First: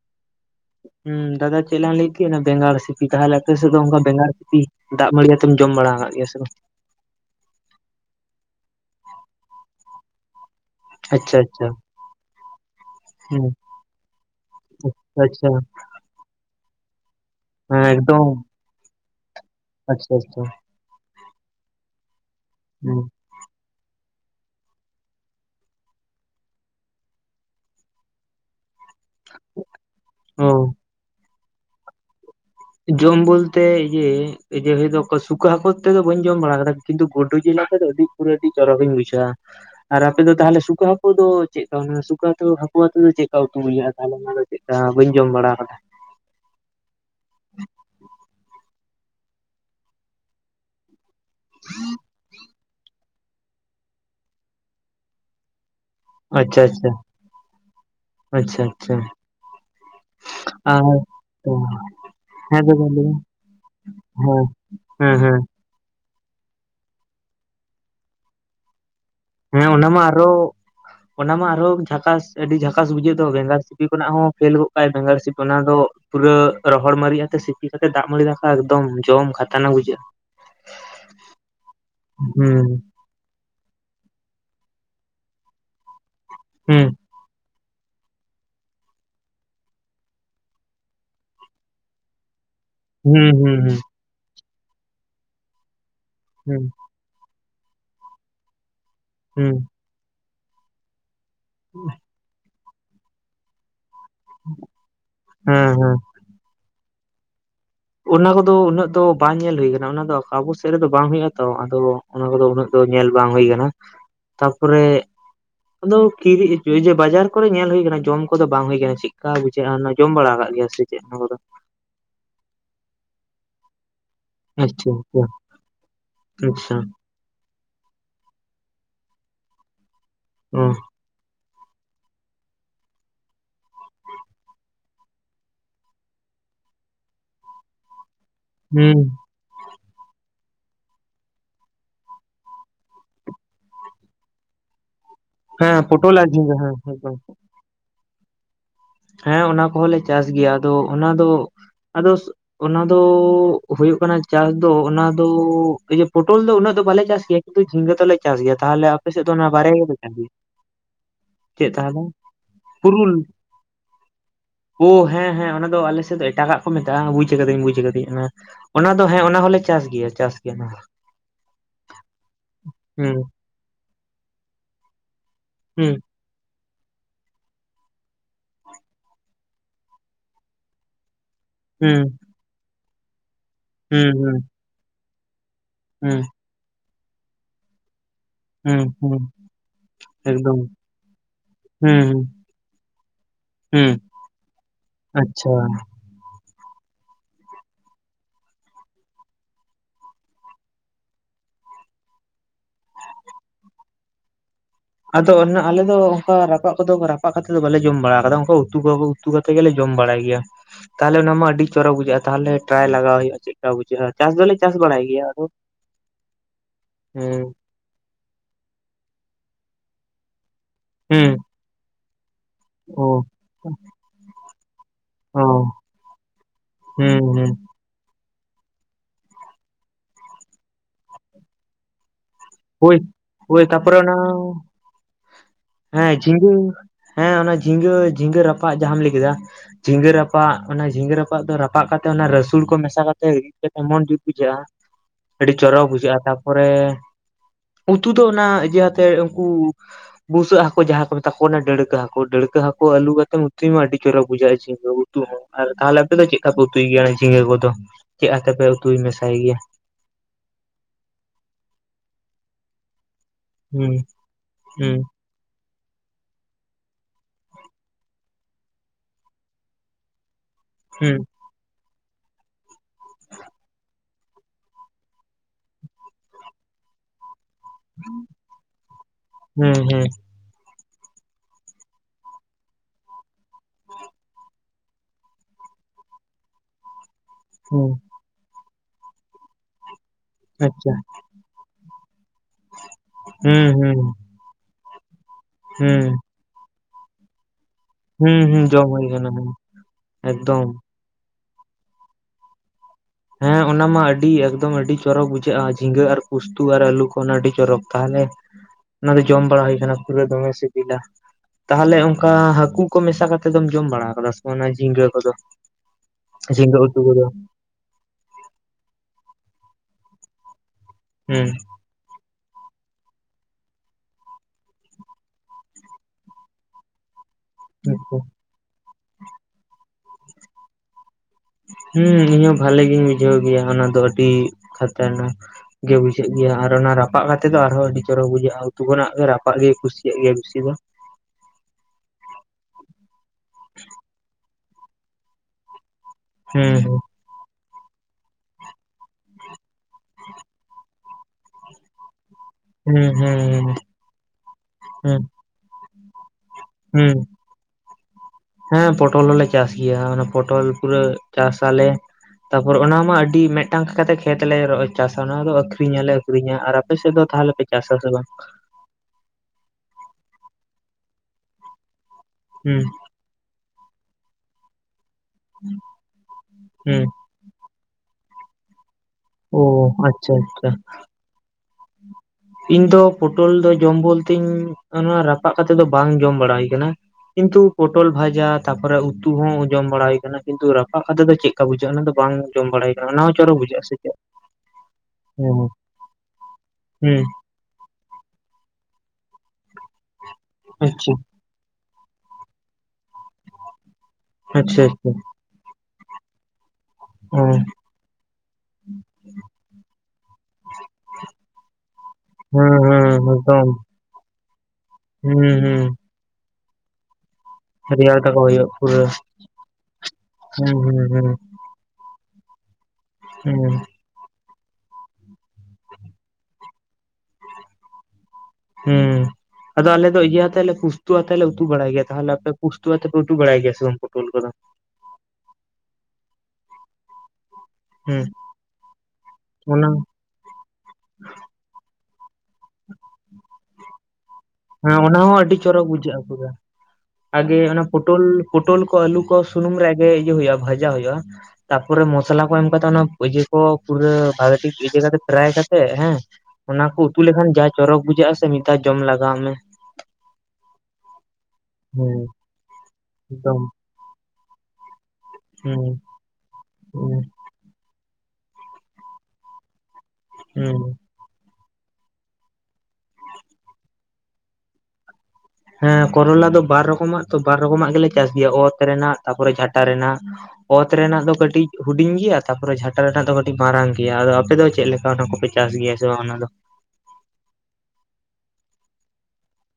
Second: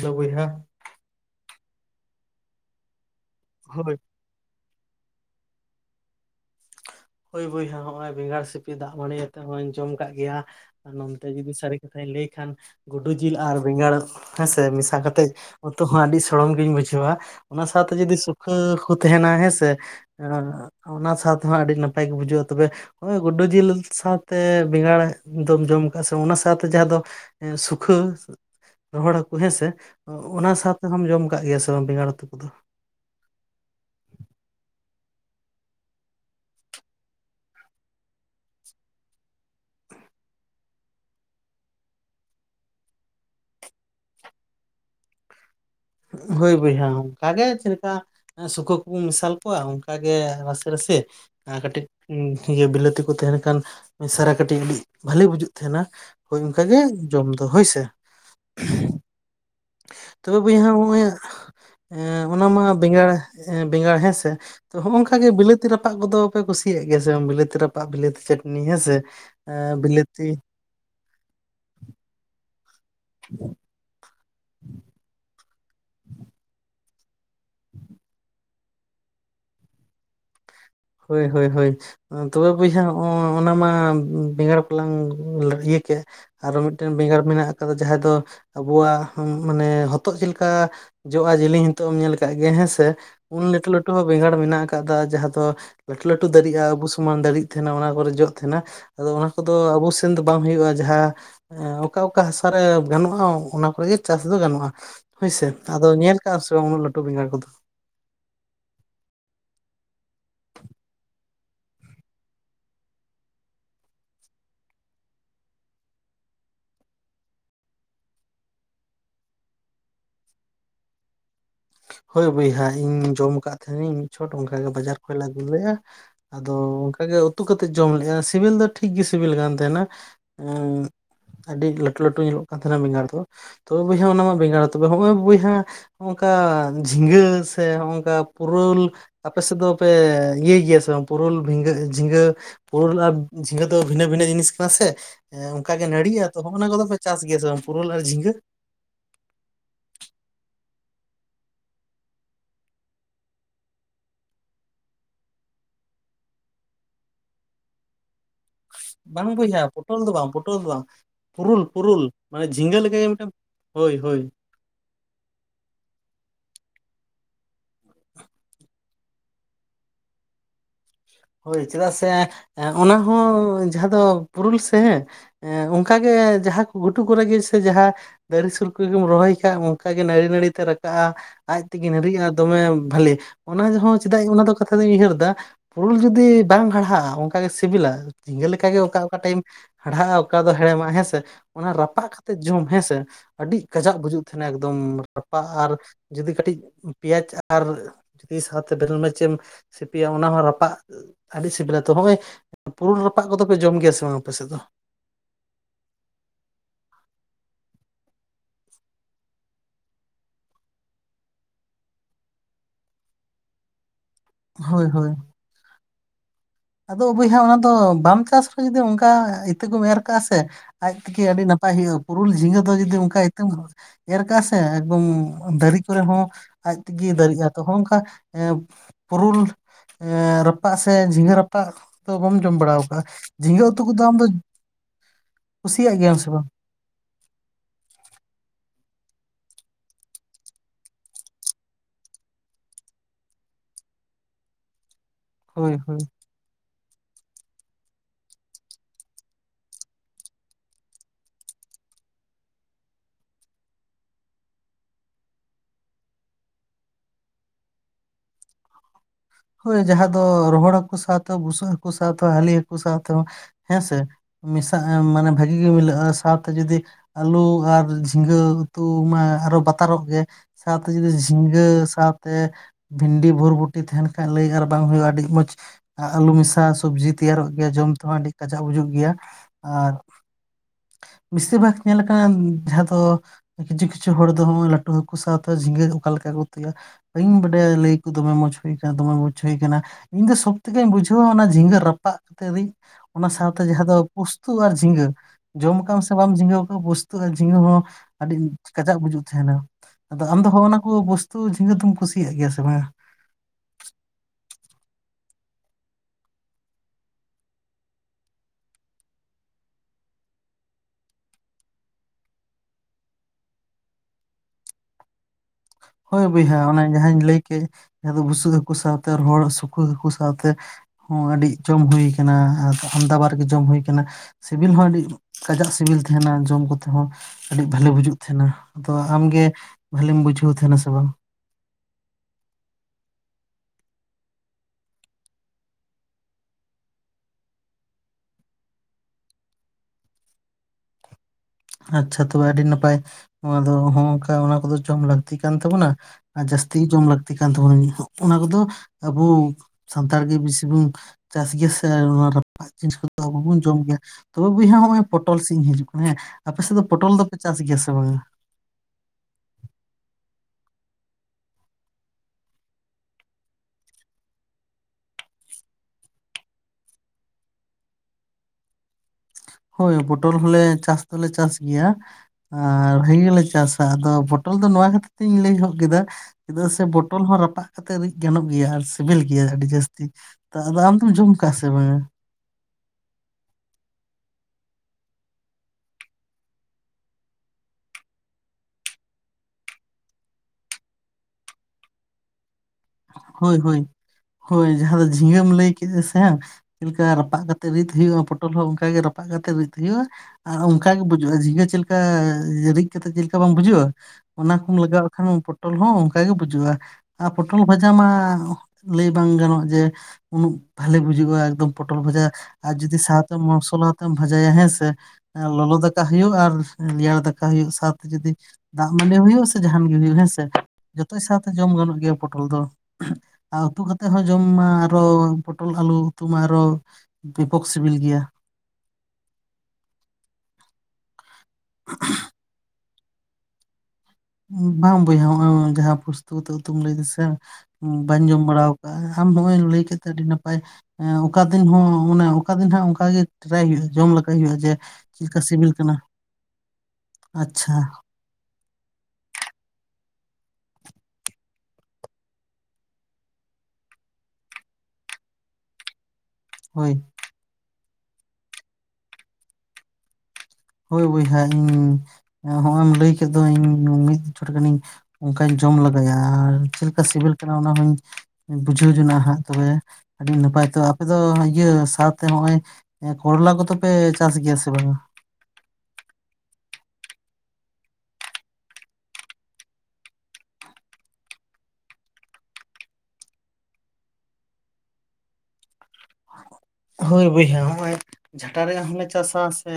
ᱫᱚ ᱵᱚᱭᱦᱟ ᱦᱩᱸ ᱫᱟᱫᱟ ᱪᱮᱫ ᱞᱟᱝ ᱞᱟᱹᱭ ᱠᱮᱫ ᱚᱱᱟ ᱵᱮᱝᱜᱟᱲ ᱥᱤᱯᱤ ᱛᱟᱦᱚᱞᱮ ᱟᱯᱮ ᱥᱮᱫ ᱦᱳᱭ ᱚᱱᱠᱟ ᱵᱮᱸᱜᱟᱲ ᱥᱤᱯᱤᱼᱼ ᱫᱟᱜ ᱢᱟᱹᱲᱤᱭᱟᱛᱮᱢ ᱡᱚᱢ ᱵᱟᱲᱟ ᱟᱠᱟᱜ ᱜᱮᱭᱟ ᱥᱮ ᱵᱟᱝ? ᱦᱳᱭ ᱵᱚᱭᱦᱟ ᱦᱚᱜ-ᱚᱭ ᱵᱮᱸᱜᱟᱲ ᱥᱤᱯᱤ ᱫᱟᱜ ᱢᱟᱹᱲᱤ ᱟᱛᱮᱜ ᱦᱚᱧ ᱡᱚᱢ ᱠᱟᱜ ᱜᱮᱭᱟ ᱟᱨ ᱱᱚᱱᱛᱮ ᱟᱪᱪᱷᱟ ᱡᱩᱫᱤ ᱟᱪᱪᱷᱟ ᱥᱟᱹᱨᱤ ᱠᱟᱛᱷᱟᱼᱼ ᱞᱟᱹᱭ ᱠᱷᱟᱱ ᱜᱩᱰᱩ ᱡᱤᱞ ᱦᱩᱸ ᱟᱨ ᱵᱮᱸᱜᱟᱲ ᱦᱮᱸᱥᱮ ᱢᱮᱥᱟ ᱠᱟᱛᱮᱫ ᱟᱪᱪᱷᱟ ᱩᱛᱩ ᱦᱚᱸ ᱟᱹᱰᱤᱼᱼ ᱫᱚᱢ ᱜᱤᱧ ᱵᱩᱡᱷᱟᱹᱣᱟ ᱚᱱᱟ ᱦᱮᱸ ᱥᱟᱶᱛᱮ ᱡᱩᱫᱤ ᱮᱠᱫᱚᱢ ᱥᱩᱠᱟᱹ ᱠᱚ ᱛᱟᱦᱮᱱᱟ ᱦᱮᱸᱥᱮᱼᱼ ᱟᱪᱪᱷᱟ ᱟᱪᱪᱷᱟ ᱚᱱᱟ ᱥᱟᱶ ᱛᱮᱦᱚᱸ ᱟᱹᱰᱤ ᱱᱟᱯᱟᱭ ᱜᱮ ᱵᱩᱡᱷᱟᱹᱜᱼᱟ ᱛᱚᱵᱮᱼᱼ ᱦᱩᱸ ᱱᱚᱜᱼᱚᱭ ᱜᱩᱰᱩ ᱡᱤᱞ ᱥᱟᱶᱛᱮ ᱵᱮᱸᱜᱟᱲ ᱫᱚᱢ ᱡᱚᱢ ᱟᱠᱟᱜ ᱥᱮ, ᱚᱱᱟ ᱥᱟᱶᱛᱮ ᱡᱟᱦᱟᱸ ᱫᱚ ᱮ ᱥᱩᱠᱷᱟᱹ ᱾ ᱨᱚᱦᱚᱲ ᱦᱟᱠᱩ ᱦᱮᱸᱥᱮ, ᱚ ᱚᱱᱟ ᱥᱟᱶᱛᱮ ᱦᱚᱢ ᱡᱚᱢ ᱠᱟᱜ ᱜᱮᱭᱟ ᱥᱮ ᱵᱟᱝ ᱵᱮᱸᱜᱟᱲ ᱩᱛᱩ ᱠᱚ ᱫᱚ? ᱡᱚᱢ ᱵᱚᱞᱛᱮ ᱤᱭᱮ ᱡᱮ ᱦᱚᱭ [unintelligible] ᱥᱩᱠᱟᱹ ᱦᱟᱹᱠᱚ ᱛᱮ ᱫᱚ ᱵᱟᱹᱧ ᱡᱚᱢ ᱵᱟᱲᱟ ᱠᱟᱫᱟ ᱠᱤᱱᱛᱩ ᱜᱳᱰᱩ ᱡᱮᱞ ᱟᱛᱮ ᱫᱚ ᱟᱹᱰᱤ ᱯᱩᱨᱟᱹ ᱟᱹᱰᱤ ᱪᱚᱨᱚᱠᱤᱧ ᱵᱩᱡᱷᱣᱟ ᱾ ᱟᱨ ᱟᱯᱮ ᱫᱚ ᱛᱟᱦᱚᱞᱮ ᱥᱩᱠᱟ ᱦᱟᱹᱠᱩ ᱫᱚ ᱪᱮᱫᱠᱟ ᱥᱩᱠᱟ ᱦᱟᱹᱠᱩ ᱦᱟᱹᱠᱩᱣᱛᱮ ᱫᱚ ᱪᱮᱫᱠᱟ ᱩᱛᱩ ᱵᱩᱡᱷᱟᱹᱜᱼᱟ ᱛᱟᱦᱞᱮ? ᱪᱮᱫᱠᱟ ᱵᱟᱹᱧ ᱡᱚᱢ ᱵᱟᱲᱟ ᱟᱠᱟᱫᱟ ᱾ ᱦᱩᱭ ᱵᱚᱭᱦᱟ ᱚᱱᱠᱟᱜᱮ ᱪᱮᱫ ᱞᱮᱠᱟ ᱦᱮᱸ ᱥᱩᱠᱟᱹ ᱠᱚᱵᱚᱱ ᱢᱮᱥᱟᱞ ᱠᱚᱣᱟ ᱚᱱᱠᱟ ᱜᱮ ᱨᱟᱥᱮ ᱨᱟᱥᱮ ᱾ ᱟᱨ ᱠᱟᱹᱴᱤᱡ ᱵᱤᱞᱟᱹᱛᱤ ᱠᱚ ᱛᱟᱦᱮᱱ ᱠᱷᱟᱱ ᱢᱮᱥᱟ ᱨᱮ ᱠᱟᱹᱴᱤᱡ ᱟᱹᱰᱤ ᱵᱷᱟᱞᱤ ᱵᱩᱡᱩᱜ ᱛᱟᱦᱮᱱᱟ ᱾ ᱦᱳᱭ ᱟᱪᱪᱷᱟ ᱚᱱᱠᱟᱜᱮ ᱟᱪᱪᱷᱟ ᱡᱚᱢ ᱫᱚ ᱦᱳᱭᱥᱮ ᱾ ᱟᱪᱪᱷᱟ ᱟᱪᱪᱷᱟ ᱛᱚᱵᱮ ᱵᱚᱭᱦᱟ ᱟᱨ ᱦᱚᱜᱼᱚᱭ ᱦᱮᱸ ᱚᱱᱟᱢᱟ ᱫᱟᱫᱟ ᱵᱮᱸᱜᱟᱲ ᱞᱟᱹᱭ ᱢᱮ ᱵᱮᱸᱜᱟᱲ ᱦᱮᱸᱥᱮ ᱦᱮᱸ ᱛᱚ ᱦᱚᱜᱼᱚᱝᱠᱟ ᱦᱮᱸ ᱜᱮ ᱦᱮᱸ ᱵᱤᱞᱟᱹᱛ ᱵᱤᱞᱟᱹᱛᱤ ᱨᱟᱯᱟᱜ ᱠᱚᱫᱚᱯᱮ ᱠᱩᱥᱤᱭᱟᱜ ᱜᱮᱭᱟ ᱥᱮ ᱵᱟᱝ? ᱵᱤᱞᱟᱹᱛᱤ ᱨᱟᱯᱟᱜ ᱵᱤᱞᱟᱹᱛᱤ ᱪᱟᱹᱴᱱᱤ ᱦᱮᱸ ᱥᱮ ᱾ ᱦᱮᱸ ᱚᱱᱟᱢᱟ ᱟᱨᱚ ᱚᱱᱟᱢᱟ ᱟᱨᱚ ᱡᱷᱟᱠᱟᱥ ᱟᱹᱰᱤ ᱡᱷᱟᱠᱟᱥ ᱵᱩᱡᱷᱟᱹᱜ ᱫᱚ ᱵᱮᱸᱜᱟᱨ ᱥᱤᱯᱤ ᱠᱷᱱᱟᱜ ᱦᱚᱸ ᱯᱷᱮᱞ ᱜᱚᱫ ᱠᱟᱜ-ᱟᱭ ᱵᱮᱸᱜᱟᱲ ᱥᱤᱯ ᱚᱱᱟ ᱫᱚ ᱯᱩᱨᱟᱹ ᱨᱚ ᱨᱚᱦᱚᱲ ᱢᱟᱨᱤᱡ ᱟᱛᱮ ᱥᱤᱯᱤ ᱠᱟᱛᱮᱮᱫ ᱫᱟᱜ ᱢᱟᱹᱲᱤ ᱫᱟᱠᱟ ᱮᱠᱫᱚᱢ ᱡᱚᱢ ᱠᱷᱟᱛᱟᱨᱱᱟ ᱵᱩᱡᱷᱟᱹᱜᱼᱟ ᱾ ᱦᱳᱭ ᱦᱳᱭ ᱦᱳᱭ ᱛᱚᱵᱮ ᱦᱩᱸ ᱵᱚᱭᱦᱟ ᱚᱸ ᱚᱱᱟ ᱢᱟ ᱵᱮᱸᱜᱟᱲ ᱠᱚᱞᱟᱝ ᱤᱭᱟᱹ ᱠᱮᱫ ᱟᱨᱚ ᱦᱩᱸ ᱢᱤᱫᱴᱮᱱ ᱵᱮᱸᱜᱟᱲ ᱢᱮᱱᱟᱜ ᱠᱟᱫᱟ ᱡᱟᱦᱟᱸ ᱫᱚ ᱟᱵᱚᱣᱟᱜ ᱢᱟᱱᱮ ᱦᱚᱛᱚᱫ ᱪᱮᱫ ᱞᱮᱠᱟ ᱡᱚᱜᱼᱟ, ᱡᱤᱞᱤᱧ ᱦᱚᱛᱚᱜ ᱮᱢ ᱧᱮᱞ ᱟᱠᱟᱜ ᱜᱮᱭᱟ ᱦᱮᱸᱥᱮ ᱾ ᱦᱩᱸ ᱩᱱ ᱦᱩᱸ ᱞᱟᱹᱴᱩ ᱦᱩᱸ ᱞᱟᱹᱴᱩ ᱦᱚᱸ ᱵᱮᱸᱜᱟᱲ ᱢᱮᱱᱟᱜ ᱟᱠᱟᱫᱟ ᱡᱟᱦᱟᱸ ᱫᱚ ᱞᱟᱹᱴᱩ ᱞᱟᱹᱴᱩ ᱫᱟᱨᱤᱜᱼᱟ ᱦᱩᱸ ᱟᱵᱩ ᱥᱚᱢᱟᱱ ᱫᱟᱲᱮᱜ ᱛᱟᱦᱮᱱᱟ ᱚᱱᱟ ᱠᱚᱨᱮ ᱡᱚᱜ ᱛᱟᱦᱮᱱᱟ, ᱟᱫᱚ ᱚᱱᱟ ᱠᱚᱫᱚ ᱦᱩᱸ ᱟᱵᱚ ᱥᱮᱱ ᱫᱚ ᱵᱟᱝ ᱦᱩᱭᱩᱜᱼᱟ ᱡᱟᱦᱟᱸ ᱚᱠᱟ ᱚᱠᱟ ᱦᱟᱥᱟ ᱨᱮ ᱜᱟᱱᱚᱜᱼᱟ ᱚᱱᱟ ᱠᱚᱨᱮ ᱜᱮ ᱪᱟᱥ ᱫᱚ ᱜᱟᱱᱚᱜᱼᱟ ᱦᱳᱭᱥᱮ ᱦᱮᱸ ᱟᱫᱚ ᱦᱮᱸ ᱧᱮᱞ [unintelligible] ᱩᱱᱟᱹᱜ ᱞᱟᱹᱴᱩ ᱵᱮᱸᱜᱟᱲ ᱠᱚᱫᱚ ᱾ ᱚᱱᱟ ᱠᱚᱫᱚ ᱩᱱᱟᱹᱜ ᱫᱚ ᱵᱟᱝ ᱧᱮᱞ ᱦᱩᱭ ᱟᱠᱟᱱᱟ ᱚᱱᱟ ᱫᱚ ᱟᱵᱚ ᱥᱮᱫ ᱨᱮᱫᱚ ᱵᱟᱝ ᱦᱳᱜᱼᱟ ᱛᱚ ᱟᱫᱚ ᱚᱱᱟ ᱠᱚᱫᱚ ᱩᱱᱟᱹᱜ ᱫᱚ ᱧᱮᱞ ᱵᱟᱝ ᱦᱩᱭ ᱟᱠᱟᱱᱟ, ᱛᱟᱯᱚᱨᱮ ᱟᱫᱚ ᱠᱤᱨᱤᱮ ᱵᱟᱡᱟᱨ ᱠᱚᱨᱮ ᱧᱮᱞ ᱦᱩᱭᱩ ᱠᱟᱱᱟ ᱡᱚᱢ ᱠᱚᱫᱚ ᱵᱟᱝ ᱦᱩᱭ ᱟᱠᱟᱱᱟ ᱾ ᱪᱮᱫ ᱞᱮᱠᱟ ᱵᱩᱡᱷᱟᱹᱜᱼᱟ ᱡᱚᱢ ᱵᱟᱲᱟ ᱟᱠᱟᱫ ᱜᱮᱭᱟ ᱥᱮ [unintelligible] ᱦᱳᱭ ᱵᱚᱭᱦᱟ ᱤᱧ ᱡᱚᱢ ᱟᱠᱟᱫ ᱛᱟᱦᱮᱱ ᱤᱧ ᱾ ᱪᱷᱚᱴ ᱚᱱᱠᱟ ᱜᱮ ᱟᱪᱪᱷᱟ ᱵᱟᱡᱟᱨ ᱠᱷᱚᱡ ᱟᱪᱪᱷᱟ ᱞᱮ ᱟᱹᱜᱩ ᱞᱮᱜᱼᱟ ᱟᱫᱚ ᱟᱪᱪᱷᱟ ᱚᱱᱠᱟ ᱜᱮ ᱩᱛᱩ ᱠᱟᱛᱮᱫ ᱡᱚᱢ ᱞᱮᱫᱼᱟ ᱾ ᱥᱤᱵᱤᱞ ᱫᱚ ᱴᱷᱤᱠ ᱜᱮ ᱥᱤᱵᱤᱞ ᱠᱟᱱ ᱛᱟᱦᱮᱱᱟ, ᱚ ᱟᱹᱰᱤ ᱞᱟᱹᱴᱩ ᱞᱟᱹᱴᱩ ᱧᱮᱞᱚᱜ ᱠᱟᱱ ᱛᱟᱦᱮᱱᱟ ᱵᱮᱸᱜᱟᱲ ᱫᱚ ᱾ ᱛᱚᱵᱮ ᱵᱚᱭᱦᱟ ᱚᱱᱟ ᱢᱟ ᱵᱮᱸᱜᱟᱲ ᱛᱚᱵᱮ ᱦᱚᱸᱜ-ᱚᱭ ᱵᱚᱭᱦᱟ ᱦᱚᱜ-ᱚᱝᱠᱟ ᱡᱷᱤᱸᱜᱟᱹ ᱥᱮ ᱱᱚᱜᱼᱚᱝᱠᱟ ᱯᱩᱨᱟᱹᱞ ᱦᱩᱸ ᱟᱯᱮ ᱥᱮᱫ ᱫᱚ ᱯᱮ ᱤᱭᱟᱹᱭ ᱜᱮᱭᱟ ᱥᱮ ᱵᱟᱝ ᱯᱩᱨᱚᱞ ᱡᱷᱤᱸᱜᱟᱹ ᱡᱷᱤᱸᱜᱟᱹ ᱯᱩᱨᱚᱞ ᱟᱨ ᱡᱷᱤᱸᱜᱟᱹ ᱫᱚ ᱵᱷᱤᱱᱟᱹ ᱵᱷᱤᱱᱟᱹ ᱡᱤᱱᱤᱥ ᱠᱟᱱᱟ ᱥᱮ ᱦᱮᱸ ᱚᱱᱠᱟ ᱜᱮ ᱯᱚᱴᱚᱞ ᱱᱟᱲᱤᱜᱼᱟ ᱟᱨ ᱛᱚ ᱡᱷᱤᱸᱜᱟᱹ ᱚᱱᱟ ᱦᱮᱸ ᱠᱚᱫᱚ ᱯᱮ ᱮᱠᱫᱚᱢ ᱪᱟᱥ ᱜᱮᱭᱟ ᱥᱮ ᱵᱟᱝ ᱯᱩᱨᱟᱹᱞ, ᱟᱨ ᱡᱷᱤᱸᱜᱟᱹ, ᱦᱮᱸ ᱚᱱᱟ ᱠᱚᱦᱚᱸᱞᱮ ᱪᱟᱥ ᱜᱮᱭᱟ ᱟᱫᱚ ᱚᱱᱟ ᱫᱚ ᱟᱫᱚ ᱚᱱᱟ ᱫᱚ ᱦᱩᱭᱩᱜ ᱠᱟᱱᱟ ᱪᱟᱥ ᱫᱚ ᱚᱱᱟ ᱫᱚ ᱮ ᱯᱚᱴᱚᱞ ᱫᱚ ᱩᱱᱟᱹᱜ ᱫᱚ ᱵᱟᱞᱮ ᱪᱟᱥ ᱜᱮᱭᱟ᱾ ᱡᱷᱤᱝᱜᱟ ᱫᱚ ᱞᱮ ᱵᱟᱝ ᱵᱚᱭᱦᱟ ᱯᱚᱴᱚᱞ ᱫᱚ ᱵᱟᱝ ᱜᱮᱭᱟ ᱯᱚᱴᱚᱞ ᱫᱚ ᱵᱟᱝ ᱯᱩᱨᱩᱞ ᱪᱮᱫ ᱯᱩᱨᱩᱞ ᱛᱟᱦᱚᱞᱮ ᱢᱟᱱᱮ ᱡᱷᱤᱸᱜᱟᱹ ᱞᱮᱠᱟ ᱜᱮ ᱯᱩᱨᱩᱞ ᱢᱤᱫ ᱴᱮᱱ ᱦᱳᱭ ᱦᱳᱭ ᱦᱮᱸ ᱦᱮᱸ ᱚᱱᱟᱫᱚ ᱟᱞᱮ ᱥᱮᱫ ᱫᱚ ᱮᱴᱟᱜᱟᱜ ᱠᱚ ᱢᱮᱛᱟᱜᱼᱟ᱾ ᱵᱩᱡ ᱟᱠᱟᱫᱟᱹᱧ ᱵᱩᱡ ᱟᱠᱟᱫᱟᱹᱧ ᱚᱱᱟ ᱚᱱᱟ ᱫᱚ ᱦᱮᱸ ᱚᱱᱟ ᱦᱚᱞᱮ ᱪᱟᱥ ᱜᱮᱭᱟ ᱪᱟᱥ ᱜᱮᱭᱟ᱾ ᱦᱳᱭ ᱪᱮᱫᱟᱜ ᱥᱮ ᱚᱱᱟ ᱦᱚᱸ ᱡᱟᱦᱟᱸ ᱫᱚ ᱯᱩᱨᱩᱞ ᱥᱮᱼᱼ ᱚᱱᱠᱟ ᱦᱩᱸ ᱜᱮ ᱡᱟᱦᱟᱸᱼᱼ ᱜᱷᱩᱴᱩ ᱠᱚᱨᱮ ᱜᱮ ᱥᱮ ᱡᱟᱦᱟᱸ ᱫᱟᱨᱮ ᱥᱩᱨ ᱠᱚᱨᱮ ᱜᱮᱢ ᱨᱚᱦᱚᱭ ᱠᱷᱟᱡ ᱚᱱᱠᱟᱜᱮ ᱱᱟᱹᱲᱤ ᱱᱟᱹᱲᱤ ᱛᱮ ᱨᱟᱠᱟᱵᱼᱟ᱾ ᱟᱡ ᱛᱮᱜᱤ ᱦᱩᱸ ᱱᱟᱲᱤᱜᱼᱟ ᱫᱚᱢᱮ ᱵᱷᱟᱹᱞᱤ ᱚᱱᱟᱦᱚᱸ ᱦᱩᱸ ᱪᱮᱫᱟᱜ ᱚᱱᱟ ᱦᱩᱸ ᱫᱚ ᱠᱟᱛᱷᱟ ᱫᱚᱧ ᱩᱭᱦᱟᱹᱨ ᱮᱟᱼᱼ ᱯᱩᱨᱩᱞ ᱦᱩᱸ ᱡᱩᱫᱤ ᱵᱟᱝ ᱵᱟᱲᱦᱟᱜᱼᱟ ᱚᱱᱠᱟ ᱜᱮ ᱥᱤᱵᱤᱞᱟ ᱡᱤᱸᱜᱟᱹ ᱞᱮᱠᱟ ᱜᱮ ᱦᱩᱸ ᱦᱩᱸ ᱚᱠᱟ ᱚᱠᱟ ᱦᱩᱸ ᱴᱟᱭᱤᱢᱼᱼ ᱦᱟᱲᱦᱟᱜᱼᱟ ᱚᱠᱟ ᱫᱚ ᱮᱠᱫᱚᱢ ᱦᱮᱲᱮᱢᱟ ᱦᱮᱸ ᱥᱮ, ᱚᱱᱟ ᱦᱩᱸ ᱨᱟᱯᱟᱜ ᱦᱩᱸ ᱠᱟᱛᱮᱫ ᱡᱚᱢ ᱦᱮᱸᱥᱮ ᱟᱹᱰᱤ ᱠᱟᱡᱟᱜ ᱦᱩᱸ ᱵᱩᱡᱩᱜ ᱛᱟᱦᱮᱸᱱᱟ ᱮᱠᱫᱚᱢ ᱨᱟᱯᱟᱜ ᱟᱪᱪᱷᱟ ᱟᱨᱼᱼ ᱡᱩᱫᱤ ᱠᱟᱹᱴᱤᱡ ᱯᱮᱸᱭᱟᱡᱽ ᱟᱨ ᱡᱩᱫᱤ ᱥᱟᱶᱛᱮ ᱵᱮᱨᱮᱞ ᱢᱟᱨᱤᱪ ᱮᱢ ᱥᱤᱯᱤᱭᱟ ᱚᱱᱟ ᱦᱚᱸ ᱨᱟᱯᱼᱼ ᱨᱟᱯᱟᱜ ᱟᱹᱰᱤ ᱥᱤᱵᱤᱞᱟ ᱛᱚ ᱱᱚᱜᱼᱚᱭ ᱯᱩᱨᱩᱞ ᱨᱟᱯᱟᱜ ᱠᱚᱫᱚ ᱯᱮ ᱡᱚᱢ ᱜᱮᱭᱟ ᱥᱮ ᱵᱟᱝ ᱟᱯᱮ ᱥᱮᱫ ᱫᱚ? ᱟᱫᱚ ᱟᱞᱮ ᱫᱚ ᱚᱱᱠᱟ ᱨᱟᱯᱟᱜ ᱠᱚᱫᱚ ᱨᱟᱯᱟᱜ ᱠᱟᱛᱮᱫ ᱫᱚ ᱵᱟᱞᱮ ᱡᱚᱢ ᱵᱟᱲᱟ ᱟᱠᱟᱫᱟ ᱚᱱᱠᱟ ᱩᱛᱩ ᱠᱚᱼᱼ ᱩᱛᱩ ᱠᱟᱛᱮᱫ ᱜᱮᱞᱮ ᱡᱚᱢ ᱵᱟᱲᱟᱭ ᱜᱮᱭᱟ ᱛᱟᱦᱚᱞᱮ ᱚᱱᱟ ᱢᱟ ᱟᱹᱰᱤ ᱪᱚᱨᱚᱠ ᱵᱩᱡᱷᱟᱹᱜᱼᱟ ᱛᱟᱦᱚᱞᱮ ᱴᱨᱟᱭ ᱞᱟᱜᱟᱣ ᱦᱩᱭᱩᱜᱼᱟ ᱪᱮᱫᱼᱼ ᱵᱩᱡᱷᱟᱹᱜᱼᱟ ᱪᱟᱥ ᱫᱚ ᱞᱤᱧ ᱪᱟᱥ ᱦᱳᱭ ᱵᱟᱲᱟᱭ ᱦᱳᱭ ᱜᱮᱭᱟ ᱟᱫᱚᱼᱼ ᱟᱫᱚ ᱵᱚᱭᱦᱟ ᱚᱱᱟ ᱫᱚ ᱵᱟᱢ ᱪᱟᱥᱟ ᱡᱩᱫᱤ ᱚᱱᱠᱟ ᱤᱛᱟᱹ ᱠᱚᱢ ᱮᱨ ᱠᱟᱜᱼᱟ ᱥᱮ ᱟᱡ ᱛᱮᱜᱮ ᱦᱮᱸ ᱟᱹᱰᱤ ᱱᱟᱯᱟᱭᱼᱼ ᱯᱟᱭ ᱦᱩᱭᱩᱜᱼᱟ ᱯᱩᱨᱩᱞ ᱡᱷᱤᱸᱜᱟᱹ ᱫᱚ ᱡᱩᱫᱤ ᱚ ᱚᱱᱠᱟ ᱤᱛᱟᱹᱢᱼᱼ ᱮᱨ ᱠᱟᱜᱼᱟ ᱥᱮ ᱮᱠᱫᱚᱢ ᱚ ᱫᱟᱨᱮ ᱠᱚᱨᱮ ᱦᱚᱸ ᱟᱡ ᱛᱮᱜᱮ ᱦᱮᱸ ᱫᱟᱨᱮᱜᱼᱟ ᱦᱮᱸ ᱛᱚ ᱦᱚᱸᱚᱝ ᱠᱟᱼᱼ ᱯᱩᱨᱩᱞ ᱨᱟᱯᱟᱜ ᱥᱮ ᱡᱷᱤᱸᱜᱟᱹ ᱨᱟᱯᱟᱜ, ᱛᱚ ᱵᱟᱢ ᱡᱚᱢ ᱵᱟᱲᱟ ᱦᱳᱭ ᱟᱠᱟᱫᱟ ᱡᱷᱤᱸᱜᱟᱹ ᱦᱳᱭ ᱩᱛᱩ ᱛᱟᱯᱚᱨᱮ ᱠᱚᱫᱚ ᱚᱱᱟ ᱟᱢ ᱫᱚ ᱠᱩᱥᱤᱭᱟᱜ ᱦᱮᱸ ᱜᱮᱭᱟᱢ ᱥᱮ ᱵᱟᱝ? ᱡᱷᱤᱸᱜᱟᱹ ᱦᱮᱸ ᱚᱱᱟ ᱡᱷᱤᱸᱜᱟᱹ ᱡᱷᱤᱸᱜᱟᱹ ᱨᱟᱯᱟᱜ ᱡᱟᱦᱟᱸᱢ ᱞᱟᱹᱭ ᱠᱮᱫᱟ ᱡᱷᱤᱸᱜᱟᱹ ᱨᱟᱯᱟᱜ ᱚᱱᱟ ᱡᱷᱤᱸᱜᱟᱹ ᱨᱟᱯᱟᱜ ᱫᱚ ᱨᱟᱯᱟᱜ ᱠᱟᱛᱮ ᱚᱱᱟ ᱨᱟᱹᱥᱩᱱ ᱠᱚ ᱢᱮᱥᱟ ᱠᱟᱛᱮ ᱨᱤᱫ ᱠᱟᱛᱮ ᱢᱚᱸᱡᱽ ᱜᱮ ᱵᱩᱡᱷᱟᱹᱜᱼᱟ᱾ ᱟᱹᱰᱤ ᱦᱳᱭ ᱪᱚᱨᱚᱠ ᱦᱳᱭ ᱵᱩᱡᱷᱟᱹᱜᱼᱟ ᱛᱟᱨ ᱯᱚᱨᱮᱼᱼ ᱩᱛᱩ ᱫᱚ ᱚᱱᱟ ᱤᱭᱟᱹ ᱟᱛᱮᱫ ᱩᱱᱠᱩᱼᱼ ᱵᱩᱥᱟᱹᱜ ᱦᱟᱹᱠᱩ ᱡᱟᱦᱟᱸ ᱠᱚ ᱢᱮᱛᱟ ᱠᱚ ᱠᱟᱱᱟ ᱰᱟᱟᱹᱲᱠᱟᱹ ᱦᱟᱹᱠᱩ ᱰᱟᱹᱲᱠᱟᱹ ᱦᱟᱹᱠᱩ ᱟᱹᱞᱩ ᱠᱟᱛᱮ ᱩᱛᱩᱭ ᱢᱟ ᱟᱹᱰᱤ ᱪᱚᱨᱚᱠ ᱵᱩᱡᱷᱟᱹᱜᱼᱟ ᱡᱷᱤᱸᱜᱟᱹᱼᱼ ᱩᱛᱩ ᱦᱚᱸ ᱟᱨ ᱛᱟᱦᱚᱞᱮ ᱟᱯᱮ ᱫᱚ ᱪᱮᱫ ᱞᱮᱠᱟᱯᱮ ᱩᱛᱩᱭ ᱜᱮᱭᱟ ᱡᱷᱤᱸᱜᱟᱹ ᱠᱚᱫᱚ ᱪᱮᱫ ᱟᱛᱮᱯᱮ ᱩᱛᱩᱭ ᱢᱮᱥᱟᱭ ᱜᱮᱭᱟ᱾ ᱡᱟᱦᱟᱸ ᱫᱚ ᱨᱚᱦᱚᱲ ᱦᱟᱹᱠᱩ ᱥᱟᱶᱛᱮ ᱵᱩᱥᱟᱹᱜ ᱦᱟᱹᱠᱩ ᱥᱟᱶᱛᱮ ᱦᱚᱸ ᱦᱟᱹᱞᱤ ᱦᱟᱹᱠᱩ ᱥᱟᱶᱛᱮᱼᱼ ᱦᱩᱸ ᱦᱮᱸᱥᱮ ᱦᱩᱸ ᱢᱮᱱᱟᱜᱼᱟ ᱢᱟᱱᱮ ᱵᱷᱟᱹᱜᱤ ᱜᱮ ᱢᱤᱞᱟᱹᱜᱼᱟ ᱥᱟᱶᱛᱮ ᱡᱩᱫᱤ, ᱟᱹᱞᱩ ᱟᱨ ᱡᱷᱤᱸᱜᱟᱹ ᱩᱛᱩ ᱢᱟ ᱟᱨᱚ ᱵᱟᱛᱟᱨᱚᱜ ᱜᱮᱼᱼ ᱥᱟᱶᱛᱮ ᱡᱩᱫᱤ ᱦᱩᱸ ᱡᱷᱤᱸᱜᱟᱹ ᱥᱟᱶᱛᱮ ᱵᱷᱤᱱᱰᱤ ᱵᱷᱚᱨ ᱵᱩᱴᱤ ᱛᱟᱦᱮᱸᱱ ᱠᱷᱟᱱ ᱠᱷᱟᱡ ᱞᱟᱹᱭ ᱟᱨ ᱵᱟᱝ ᱦᱩᱭᱩᱜᱼᱟ ᱟᱹᱰᱤ ᱢᱚᱸᱡᱽ ᱟᱞᱩ ᱢᱮᱥᱟ ᱥᱚᱵᱽᱡᱤᱼᱼ ᱛᱮᱭᱟᱨᱚᱜ ᱜᱮᱭᱟ ᱡᱚᱢ ᱛᱮᱦᱚᱸ ᱟᱹᱰᱤ ᱠᱟᱡᱟᱠ ᱵᱩᱡᱩᱜ ᱜᱮᱭᱟ ᱦᱩᱸ ᱟᱨᱼᱼ ᱦᱩᱸ ᱵᱤᱥᱤᱨ ᱵᱷᱟᱜᱽ ᱧᱮᱞ ᱠᱟᱱᱟ ᱡᱟᱦᱟᱸ ᱫᱚ, ᱠᱤᱪᱷᱩ ᱠᱤᱪᱷᱩ ᱦᱚᱲ ᱫᱚ ᱞᱟᱹᱴᱩ ᱦᱟᱹᱠᱩ ᱥᱟᱣᱛᱮ ᱦᱚᱸ ᱡᱷᱤᱸᱜᱟᱹ ᱚᱠᱟ ᱞᱮᱠᱟ ᱠᱚ ᱩᱛᱩᱭᱟ ᱵᱟᱹᱧ ᱵᱟᱼᱼ ᱦᱩᱸ ᱞᱟᱹᱭ ᱠᱚ ᱫᱚᱢᱮ ᱢᱚᱸᱡᱽ ᱦᱩᱭ ᱟᱠᱟᱱᱟ ᱫᱚᱢᱮ ᱢᱚᱡᱽ ᱦᱩᱭᱭᱟ ᱟᱠᱟᱱᱟ ᱤᱧ ᱫᱚ ᱥᱚᱵ ᱛᱷᱠᱮᱧ ᱟᱪᱪᱷᱟ ᱵᱩᱡᱷᱟᱹᱣᱟ ᱚᱱᱟ ᱡᱷᱤᱸᱜᱟᱹ ᱨᱟᱯᱟᱜᱼᱼ ᱚᱱᱟ ᱥᱟᱶᱛᱮ ᱦᱩᱸ ᱡᱟᱦᱟᱸ ᱫᱚ ᱦᱩᱸ ᱯᱩᱚᱥᱛᱩ ᱟᱨ ᱡᱷᱤᱸᱜᱟᱹ ᱡᱚᱢ ᱟᱠᱟᱜ ᱟᱢ ᱦᱩᱸ ᱥᱮ ᱵᱟᱝ ᱡᱷᱤᱸᱜᱟᱹ ᱩᱛᱩ ᱯᱚᱥᱛᱩᱼᱼ ᱡᱷᱤᱸᱜᱟᱹ ᱦᱚᱸ ᱟᱹᱰᱤ ᱦᱩᱸ ᱦᱩᱸ ᱡᱚᱢ ᱠᱟᱡᱟᱠ ᱦᱩᱭ ᱵᱩᱡᱩᱜ ᱠᱟᱱᱟ ᱦᱩᱸ ᱛᱟᱦᱮᱸᱱᱟ ᱟᱫᱚ ᱟᱢ ᱫᱚ ᱦᱚᱜ ᱮᱠᱫᱚᱢ ᱚᱱᱟ ᱠᱚ ᱵᱚᱥᱼᱼ ᱛᱩ ᱡᱷᱤᱸᱜᱟᱹ ᱫᱚᱢ ᱠᱩᱥᱤᱭᱟᱜ ᱜᱮᱭᱟ ᱥᱮ ᱵᱟᱝ? ᱦᱮᱸ ᱚᱱᱟ ᱢᱟ ᱟᱹᱰᱤᱼᱼ ᱮᱠᱫᱚᱢ ᱟᱹᱰᱤ ᱪᱚᱨᱚᱠ ᱵᱩᱡᱷᱟᱹᱜᱼᱟ ᱡᱷᱤᱸᱜᱟᱹ ᱟᱨ ᱯᱩᱥᱛᱩ ᱟᱨ ᱟᱹᱞᱩ ᱠᱚ ᱚᱱᱟ ᱟᱹᱰᱤ ᱪᱚᱨᱚᱠ ᱛᱟᱦᱚᱞᱮᱼᱼ ᱚᱱᱟ ᱫᱚ ᱡᱚᱢ ᱵᱟᱲᱟ ᱦᱩᱭ ᱟᱠᱟᱱᱟ ᱯᱩᱨᱟᱹ ᱫᱚᱢᱮ ᱥᱤᱵᱤᱞᱟ᱾ ᱛᱟᱦᱚᱞᱮ ᱚᱱᱠᱟ ᱦᱟᱹᱠᱩ ᱠᱚ ᱢᱮᱥᱟ ᱠᱟᱛᱮᱜ ᱫᱚᱢ ᱡᱚᱢ ᱵᱟᱲᱟ ᱟᱠᱟᱫᱟ ᱥᱮ ᱡᱷᱤᱸᱜᱟᱹ ᱠᱚᱫᱚ᱾ ᱦᱳᱭ ᱵᱚᱭᱦᱟ ᱡᱷᱤᱸᱜᱟᱹ ᱚᱱᱮ ᱩᱛᱩ ᱡᱟᱦᱟᱸᱧ ᱠᱚᱫᱚ ᱞᱟᱹᱭ ᱠᱮᱫ ᱡᱟᱦᱟᱸ ᱫᱚ ᱵᱩᱥᱩᱵ ᱦᱟᱹᱠᱩ ᱥᱟᱶᱛᱮ ᱲᱚᱦᱚᱲ ᱥᱩᱠᱟᱹ ᱦᱟᱹᱠᱩ ᱥᱟᱶᱛᱮ, ᱦᱚᱸ ᱦᱩᱸ ᱟᱹᱰᱤ ᱡᱚᱢ ᱦᱩᱭ ᱠᱟᱱᱟ ᱟᱢᱫᱟ ᱵᱟᱨᱜᱮ ᱡᱚᱢ ᱦᱩᱭ ᱠᱟᱱᱟᱼᱼ ᱥᱤᱵᱤᱞ ᱦᱚᱸ ᱟᱹᱰᱤ ᱠᱟᱡᱟᱜ ᱥᱤᱵᱤᱞ ᱛᱟᱦᱮᱱᱟ ᱡᱚᱢ ᱠᱚᱛᱮ ᱦᱚᱸᱼᱼ ᱟᱹᱰᱤ ᱵᱷᱟᱞᱤ ᱵᱩᱡᱩᱜ ᱛᱟᱦᱮᱱᱟ ᱟᱫᱚ ᱟᱢᱜᱮ ᱵᱷᱷᱟᱞᱤᱢ ᱵᱩᱡᱷᱟᱹᱣ ᱛᱟᱦᱮ ᱱᱟ ᱥᱮ ᱵᱟᱝ? ᱦᱩᱸ ᱤᱧᱦᱚᱸ ᱵᱷᱟᱹᱞᱤ ᱜᱤᱧ ᱵᱩᱡᱷᱟᱹᱣ ᱜᱮᱭᱟ ᱚᱱᱟ ᱫᱚ ᱟᱹᱰᱤ ᱠᱷᱟᱛᱟᱨ ᱱᱟᱠᱷ ᱜᱮ ᱵᱩᱡᱷᱟᱹᱜ ᱜᱮᱭᱟ ᱟᱨ ᱚᱱᱟ ᱨᱟᱯᱟᱜ ᱠᱟᱛᱮᱫ ᱫᱚ ᱟᱨᱦᱚᱸ ᱟᱹᱰᱤ ᱪᱚᱨᱚᱠ ᱵᱩᱡᱷᱟᱹᱜᱼᱟ ᱩᱛᱩ ᱠᱷᱚᱱᱟᱜ ᱜᱮ ᱨᱟᱯᱟᱜ ᱜᱮ ᱠᱩᱥᱤᱭᱟᱜ ᱜᱮᱭᱟ ᱵᱤᱥᱤ ᱫᱚ ᱾ ᱟᱪᱪᱷᱟ ᱛᱚᱵᱮ ᱟᱹᱰᱤ ᱱᱟᱯᱟᱭ ᱱᱚᱣᱟᱫᱚ ᱦᱚᱚᱝᱠᱟ ᱚᱱᱟ ᱠᱚ ᱫᱚ ᱡᱚᱢ ᱞᱟᱹᱠᱛᱤ ᱠᱟᱱ ᱛᱟᱵᱚᱱᱟ᱾ ᱟᱨ ᱦᱩᱸ ᱡᱟᱹᱥᱛᱤ ᱡᱚᱢ ᱞᱟᱹᱠᱛᱤ ᱠᱟᱱ ᱛᱟᱵᱚᱱᱟ ᱚᱱᱟ ᱠᱚᱫᱚ ᱟᱵᱚ ᱥᱟᱱᱛᱟᱲ ᱜᱮ ᱵᱮᱥᱤ ᱵᱚᱱ ᱪᱟᱥ ᱜᱮᱭᱟ ᱥᱮ ᱨᱟᱯᱟᱜ ᱡᱤᱱᱤᱥ ᱦᱩᱸ ᱠᱚᱫᱚ ᱟᱵᱚ ᱵᱚᱱ ᱦᱩᱸ ᱡᱚᱢ ᱜᱮᱭᱟ ᱛᱚᱵᱮ ᱵᱚᱭᱦᱟ ᱦᱚᱸᱜᱚᱭ ᱦᱩᱸ ᱯᱚᱴᱚᱞ ᱥᱤᱡᱤᱱ ᱦᱤᱡᱩᱜ ᱠᱟᱱᱟ ᱦᱮᱸ ᱟᱯᱮ ᱥᱮᱫ ᱫᱚ ᱦᱩᱸ ᱯᱚᱴᱚᱞ ᱫᱚᱯᱮ ᱪᱟᱥ ᱜᱮᱭᱟ ᱥᱮ ᱵᱟᱝᱼᱟ? ᱦᱮᱸ ᱯᱚᱴᱚᱞ ᱦᱚᱞᱮ ᱪᱟᱥ ᱜᱮᱭᱟ ᱚᱱᱟ ᱯᱚᱴᱚᱞ ᱯᱩᱨᱟᱹ ᱪᱟᱥ ᱟᱞᱮ ᱛᱟᱯᱚᱨ ᱚᱱᱟᱢᱟ ᱟᱹᱰᱤ ᱢᱤᱫᱴᱟᱝ ᱠᱟᱛᱮᱜ ᱠᱷᱮᱛ ᱞᱮ ᱨᱮ ᱪᱟᱥᱟ ᱚᱱᱟ ᱫᱚ ᱟᱹᱠᱷᱨᱤᱧ ᱦᱚᱞᱮ ᱟᱹᱠᱷᱨᱤᱧᱟ ᱟᱨ ᱟᱯᱮ ᱥᱮᱫ ᱫᱚ ᱛᱟᱦᱚᱞᱮ ᱯᱮ ᱪᱟᱥ ᱟᱥᱮ ᱵᱟᱝ? ᱦᱳᱭ ᱯᱚᱴᱚᱞ ᱦᱚᱞᱮ ᱪᱟᱥ ᱫᱚᱞᱮ ᱪᱟᱥ ᱜᱮᱭᱟ ᱦᱩᱸ ᱟᱨ ᱵᱷᱟᱹᱜᱤ ᱜᱮᱞᱮ ᱪᱟᱥ ᱟᱫᱚ ᱵᱚᱴᱚᱞ ᱫᱚ ᱱᱚᱣᱟ ᱠᱷᱟᱹᱛᱤᱨ ᱛᱤᱧ ᱞᱟᱹᱭ ᱦᱚᱫ ᱠᱮᱫᱟ ᱪᱮᱫᱟᱜ ᱥᱮ ᱦᱩᱸ ᱵᱚᱴᱚᱞ ᱦᱚᱸ ᱨᱟᱯᱟᱜ ᱠᱟᱛᱮᱫ ᱨᱤᱫ ᱜᱟᱱᱚᱜ ᱜᱮᱭᱟ ᱟᱨ ᱥᱤᱵᱤᱞ ᱜᱮᱭᱟ ᱚ ᱟᱹᱰᱤ ᱡᱟᱹᱥᱛᱤ ᱟᱪᱪᱷᱟ ᱛᱚ ᱟᱪᱪᱷᱟ ᱟᱫᱚ ᱟᱢᱫᱚᱢ ᱡᱚᱢ ᱠᱟᱜᱼᱟ ᱥᱮ ᱵᱟᱝᱼᱟ? ᱤᱧ ᱫᱚ ᱯᱚᱴᱚᱞ ᱫᱚ ᱡᱚᱢ ᱵᱚᱞᱛᱮᱧ ᱚᱱᱟ ᱨᱟᱯᱟᱜ ᱠᱟᱛᱮᱜ ᱫᱚ ᱵᱟᱝ ᱡᱚᱢ ᱵᱟᱲᱟ ᱦᱩᱭ ᱠᱟᱱᱟ ᱠᱤᱱᱛᱩ ᱯᱚᱴᱚᱞ ᱵᱷᱟᱡᱟ ᱛᱟᱯᱚᱨᱮ ᱩᱛᱩ ᱦᱚᱸ ᱡᱚᱢ ᱵᱟᱲᱟ ᱦᱩᱭ ᱠᱟᱱᱟ ᱠᱤᱱᱛᱩ ᱨᱟᱯᱟᱜ ᱠᱟᱛᱮᱜ ᱫᱚ ᱪᱮᱫ ᱞᱮᱠᱟ ᱵᱩᱡᱷᱟᱹᱜ ᱚᱱᱟ ᱫᱚ ᱵᱟᱝ ᱡᱚᱢ ᱵᱟᱲᱟ ᱦᱩᱭ ᱠᱟᱱᱟ ᱚᱱᱟ ᱦᱚᱸ ᱦᱳᱭ ᱪᱚᱨᱚᱠ ᱵᱩᱡᱷᱟᱹᱜᱼᱟ ᱦᱳᱭ ᱥᱮ ᱪᱮᱫ ᱦᱳᱭ ᱡᱟᱦᱟᱸ ᱫᱚ ᱡᱷᱤᱸᱜᱟᱹᱢ ᱞᱟᱹᱭ ᱦᱩᱸ ᱠᱮᱜ ᱪᱮᱫ ᱟᱥᱮ ᱵᱟᱝ ᱪᱮᱫ ᱞᱮᱠᱟ ᱨᱟᱯᱟᱜ ᱠᱟᱛᱮᱜ ᱨᱤᱫ ᱦᱩᱭᱩᱜᱼᱟ ᱯᱚᱴᱚᱞ ᱦᱚᱸ ᱚᱱᱠᱟ ᱜᱮ ᱨᱟᱯᱟᱜ ᱠᱟᱛᱮᱜ ᱨᱤᱫ ᱦᱩᱭᱩᱜᱼᱟ ᱟᱨ ᱚᱱᱠᱟ ᱜᱮ ᱟᱪᱪᱷᱟ ᱵᱩᱡᱩᱜᱼᱟ ᱡᱷᱤᱸᱜᱟᱹ ᱪᱮᱫ ᱞᱮᱠᱟ ᱨᱤᱫ ᱠᱟᱛᱮᱜ ᱵᱟᱝ ᱵᱩᱡᱷᱟᱹᱜᱼᱟ ᱚᱱᱟ ᱠᱚᱢ ᱟᱪᱪᱷᱟ ᱞᱟᱜᱟᱣ ᱟᱪᱪᱷᱟ ᱠᱷᱟᱱ ᱯᱚᱴᱚᱞ ᱦᱚᱸ ᱚᱱᱠᱟᱜ ᱜᱮ ᱵᱩᱡᱷᱩᱜᱼᱟ᱾ ᱯᱚᱴᱚᱞ ᱦᱩᱸ ᱵᱷᱟᱡᱟ ᱢᱟ ᱞᱟᱹᱭ ᱵᱟᱝ ᱜᱟᱱᱚᱜ ᱡᱮ ᱩᱱᱟᱹᱜ ᱵᱷᱟᱞᱮ ᱵᱩᱡᱩᱜᱼᱟ ᱮᱠᱫᱚᱢ ᱯᱚᱴᱚᱞ ᱵᱷᱟᱡᱟ ᱦᱩᱸ ᱟᱨ ᱡᱩᱫᱤ ᱦᱩᱸ ᱥᱟᱶᱛᱮ ᱮᱠᱫᱚᱢ ᱢᱚᱥᱞᱟ ᱛᱮᱢ ᱵᱷᱟᱡᱟᱭᱟ ᱦᱮᱸ ᱥᱮ ᱦᱩᱸ ᱞᱚᱞᱚ ᱦᱩᱸ ᱫᱟᱠᱟ ᱦᱩᱭᱩᱜ ᱟᱨ ᱨᱮᱭᱟᱲ ᱫᱟᱠᱟ ᱦᱩᱭᱩᱜ ᱥᱟᱶᱛᱮ ᱨᱮᱭᱟᱲ ᱡᱩᱫᱤ ᱫᱟᱠᱟ ᱦᱩᱭᱩᱜ ᱫᱟᱜ ᱯᱩᱨᱟᱹ ᱢᱟᱹᱰᱤ ᱦᱩᱭᱩᱜ ᱥᱮ ᱡᱟᱦᱟᱱ ᱜᱮ ᱦᱩᱭᱩᱜ ᱦᱮᱸᱥᱮ ᱦᱩᱸ ᱦᱩᱸ ᱡᱚᱛᱚᱡ ᱦᱩᱸ ᱥᱟᱶᱛᱮ ᱡᱚᱢ ᱜᱟᱱᱚᱜ ᱜᱮᱭᱟ ᱯᱚᱴᱚᱞ ᱫᱚ ᱟᱨ ᱦᱩᱸ ᱩᱛᱩ ᱠᱟᱛᱮᱜ ᱛᱮᱦᱚᱸ ᱡᱚᱢ ᱟᱨᱚᱚ ᱯᱚᱴᱚᱞ ᱟᱞᱩ ᱩᱛᱩ ᱢᱟ ᱟᱨᱚ ᱵᱮᱯᱚᱠ ᱥᱤᱵᱤᱞ ᱜᱮᱭᱟ᱾ ᱦᱩᱸ ᱟᱫᱚ ᱟᱞᱮ ᱫᱚ ᱤᱭᱟᱹ ᱟᱛᱮᱜ ᱞᱮ ᱯᱩᱥᱛᱩ ᱟᱛᱮᱜ ᱞᱮ ᱩᱛᱩ ᱵᱟᱲᱟᱭ ᱜᱮᱭᱟ ᱛᱟᱦᱚᱞᱮ ᱟᱯᱮ ᱯᱩᱥ ᱛᱩ ᱟᱛᱮᱜ ᱯᱮ ᱩᱛᱩ ᱵᱟᱲᱟᱭ ᱜᱮᱭᱟ ᱥᱮ ᱵᱟᱝ ᱯᱚᱴᱚᱞ ᱠᱚᱫᱚ? ᱵᱟᱝ ᱵᱚᱭᱦᱟ ᱦᱟᱸᱜᱼᱚᱭ ᱡᱟᱦᱟᱸ ᱯᱚᱥᱛᱩ ᱚᱛᱮᱜ ᱩᱛᱩᱢ ᱞᱟᱹᱭ ᱫᱟᱥᱮ ᱵᱟᱹᱧ ᱦᱩᱸ ᱡᱚᱢ ᱵᱟᱲᱟᱣ ᱠᱟᱜᱼᱟ ᱟᱢ ᱱᱚᱜᱼᱚᱭ ᱮᱢ ᱞᱟᱹᱭ ᱚᱱᱟ ᱠᱮᱫ ᱛᱮ ᱟᱹᱰᱤ ᱱᱟᱯᱟᱭ ᱚᱠᱟ ᱫᱤᱱ ᱦᱚᱸ ᱚᱱᱮ ᱚᱠᱟ ᱫᱤᱱ ᱜᱮ ᱚᱱᱠᱟᱜᱮ ᱴᱮᱨᱟᱭ ᱦᱩᱭᱩᱜᱼᱟ ᱡᱚᱢ ᱞᱮᱠᱟᱭ ᱦᱩᱭᱩᱜᱼᱟ᱾ ᱡᱮ ᱦᱮᱸ ᱚᱱᱟ ᱪᱮᱫ ᱦᱚᱸ ᱞᱮᱠᱟ ᱟᱹᱰᱤ ᱥᱤᱵᱤᱞ ᱪᱚᱨᱚᱠ ᱠᱟᱱᱟ ᱵᱩᱡᱷᱟᱹᱜ ᱯᱩᱨᱟᱹ ᱟᱜᱮ ᱟᱪᱪᱷᱟ ᱚᱱᱟ ᱯᱚᱴᱚᱞ ᱯᱚᱴᱚᱞ ᱠᱚ ᱟᱹᱞᱩ ᱠᱚ ᱥᱩᱱᱩᱢ ᱨᱮ ᱟᱜᱮ ᱤᱭᱟᱹ ᱦᱩᱭᱩᱜᱼᱟ ᱵᱷᱟᱡᱟ ᱦᱩᱭᱩᱜᱼᱟ᱾ ᱛᱟᱯᱚᱨᱮ ᱢᱚᱥᱞᱟ ᱠᱚ ᱮᱢ ᱠᱟᱛᱮᱜ ᱚᱱᱟ ᱤᱭᱟᱹ ᱠᱚ ᱯᱩᱨᱟᱹ ᱵᱷᱟᱜᱤ ᱴᱷᱤᱠ ᱤᱭᱟᱹ ᱠᱟᱛᱮ ᱯᱷᱨᱟᱭ ᱠᱟᱛᱮᱜ ᱦᱮᱸ ᱚᱱᱟ ᱦᱳᱭ ᱠᱚ ᱩᱛᱩ ᱞᱮᱠᱷᱟᱱ ᱡᱟ ᱪᱚᱨᱚᱠ ᱵᱩᱡᱷᱟᱹᱜᱼᱟ ᱥᱮ ᱢᱤᱫ ᱫᱷᱟᱣ ᱡᱚᱢ ᱞᱟᱜᱟᱣ ᱢᱮ ᱦᱳᱭ ᱵᱚᱭᱦᱟ ᱤᱧ ᱦᱮᱸ ᱱᱚᱜᱼᱚᱭ ᱮᱢ ᱞᱟᱹᱭ ᱠᱮᱫ ᱫᱚ ᱮᱠᱫᱚᱢ ᱤᱧ ᱢᱤᱫ ᱪᱷᱚᱴ ᱜᱟᱱᱤᱧ ᱚᱱᱠᱟᱧ ᱡᱚᱢ ᱦᱩᱸ ᱞᱮᱜᱟᱭᱟ ᱟᱨ ᱪᱮᱫᱠᱟ ᱦᱩᱸ ᱥᱤᱵᱤᱞ ᱚᱱᱟ ᱦᱚᱸᱧ ᱵᱩᱡᱷᱟᱹᱣ ᱡᱚᱱᱚᱜ ᱦᱟᱜ ᱛᱚᱵᱮ ᱟᱹᱰᱤ ᱱᱟᱯᱟᱭ ᱛᱚ ᱦᱩᱸ ᱟᱯᱮ ᱟᱫᱚ ᱤᱭᱟᱹ ᱥᱟᱶᱛᱮ ᱱᱚᱜᱼᱚᱭ ᱠᱚᱨᱚᱞᱟ ᱠᱚᱫᱚ ᱯᱮ ᱪᱟᱥ ᱜᱮᱭᱟ ᱥᱮ ᱵᱟᱝᱼᱟ? ᱦᱮᱸ ᱠᱚᱨᱚᱞᱟ ᱫᱚ ᱵᱟᱨ ᱨᱚᱠᱚᱢᱟᱜ ᱛᱚ ᱵᱟᱨ ᱨᱚᱠᱚᱢᱟᱜ ᱜᱮᱞᱮ ᱪᱟᱥ ᱜᱮᱭᱟ ᱚᱛ ᱨᱮᱱᱟᱜ ᱛᱟᱨᱯᱚᱨᱮ ᱡᱷᱟᱴᱟ ᱨᱮᱱᱟᱜ ᱚᱛ ᱨᱮᱱᱟᱜ ᱫᱚ ᱠᱟᱹᱴᱤᱡ ᱦᱩᱰᱤᱧ ᱜᱮᱭᱟ ᱛᱟᱯᱚᱨᱮ ᱡᱷᱟᱴᱟ ᱨᱮᱱᱟᱜ ᱫᱚ ᱠᱟᱹᱴᱤᱡ ᱢᱟᱨᱟᱝ ᱜᱮᱭᱟ ᱟᱫᱚ ᱟᱯᱮ ᱫᱚ ᱪᱮᱫ ᱞᱮᱠᱟ ᱚᱱᱟ ᱠᱚᱯᱮ ᱪᱟᱥ ᱜᱮᱭᱟ ᱥᱮ ᱵᱟᱝ ᱚᱱᱟ ᱫᱚ? ᱦᱳᱭ ᱵᱚᱭᱦᱟ ᱦᱚᱸᱜᱼᱚᱭ ᱡᱷᱟᱴᱟ ᱨᱮᱭᱟᱜ ᱦᱚᱸᱞᱮ ᱪᱟᱥᱟ ᱥᱮ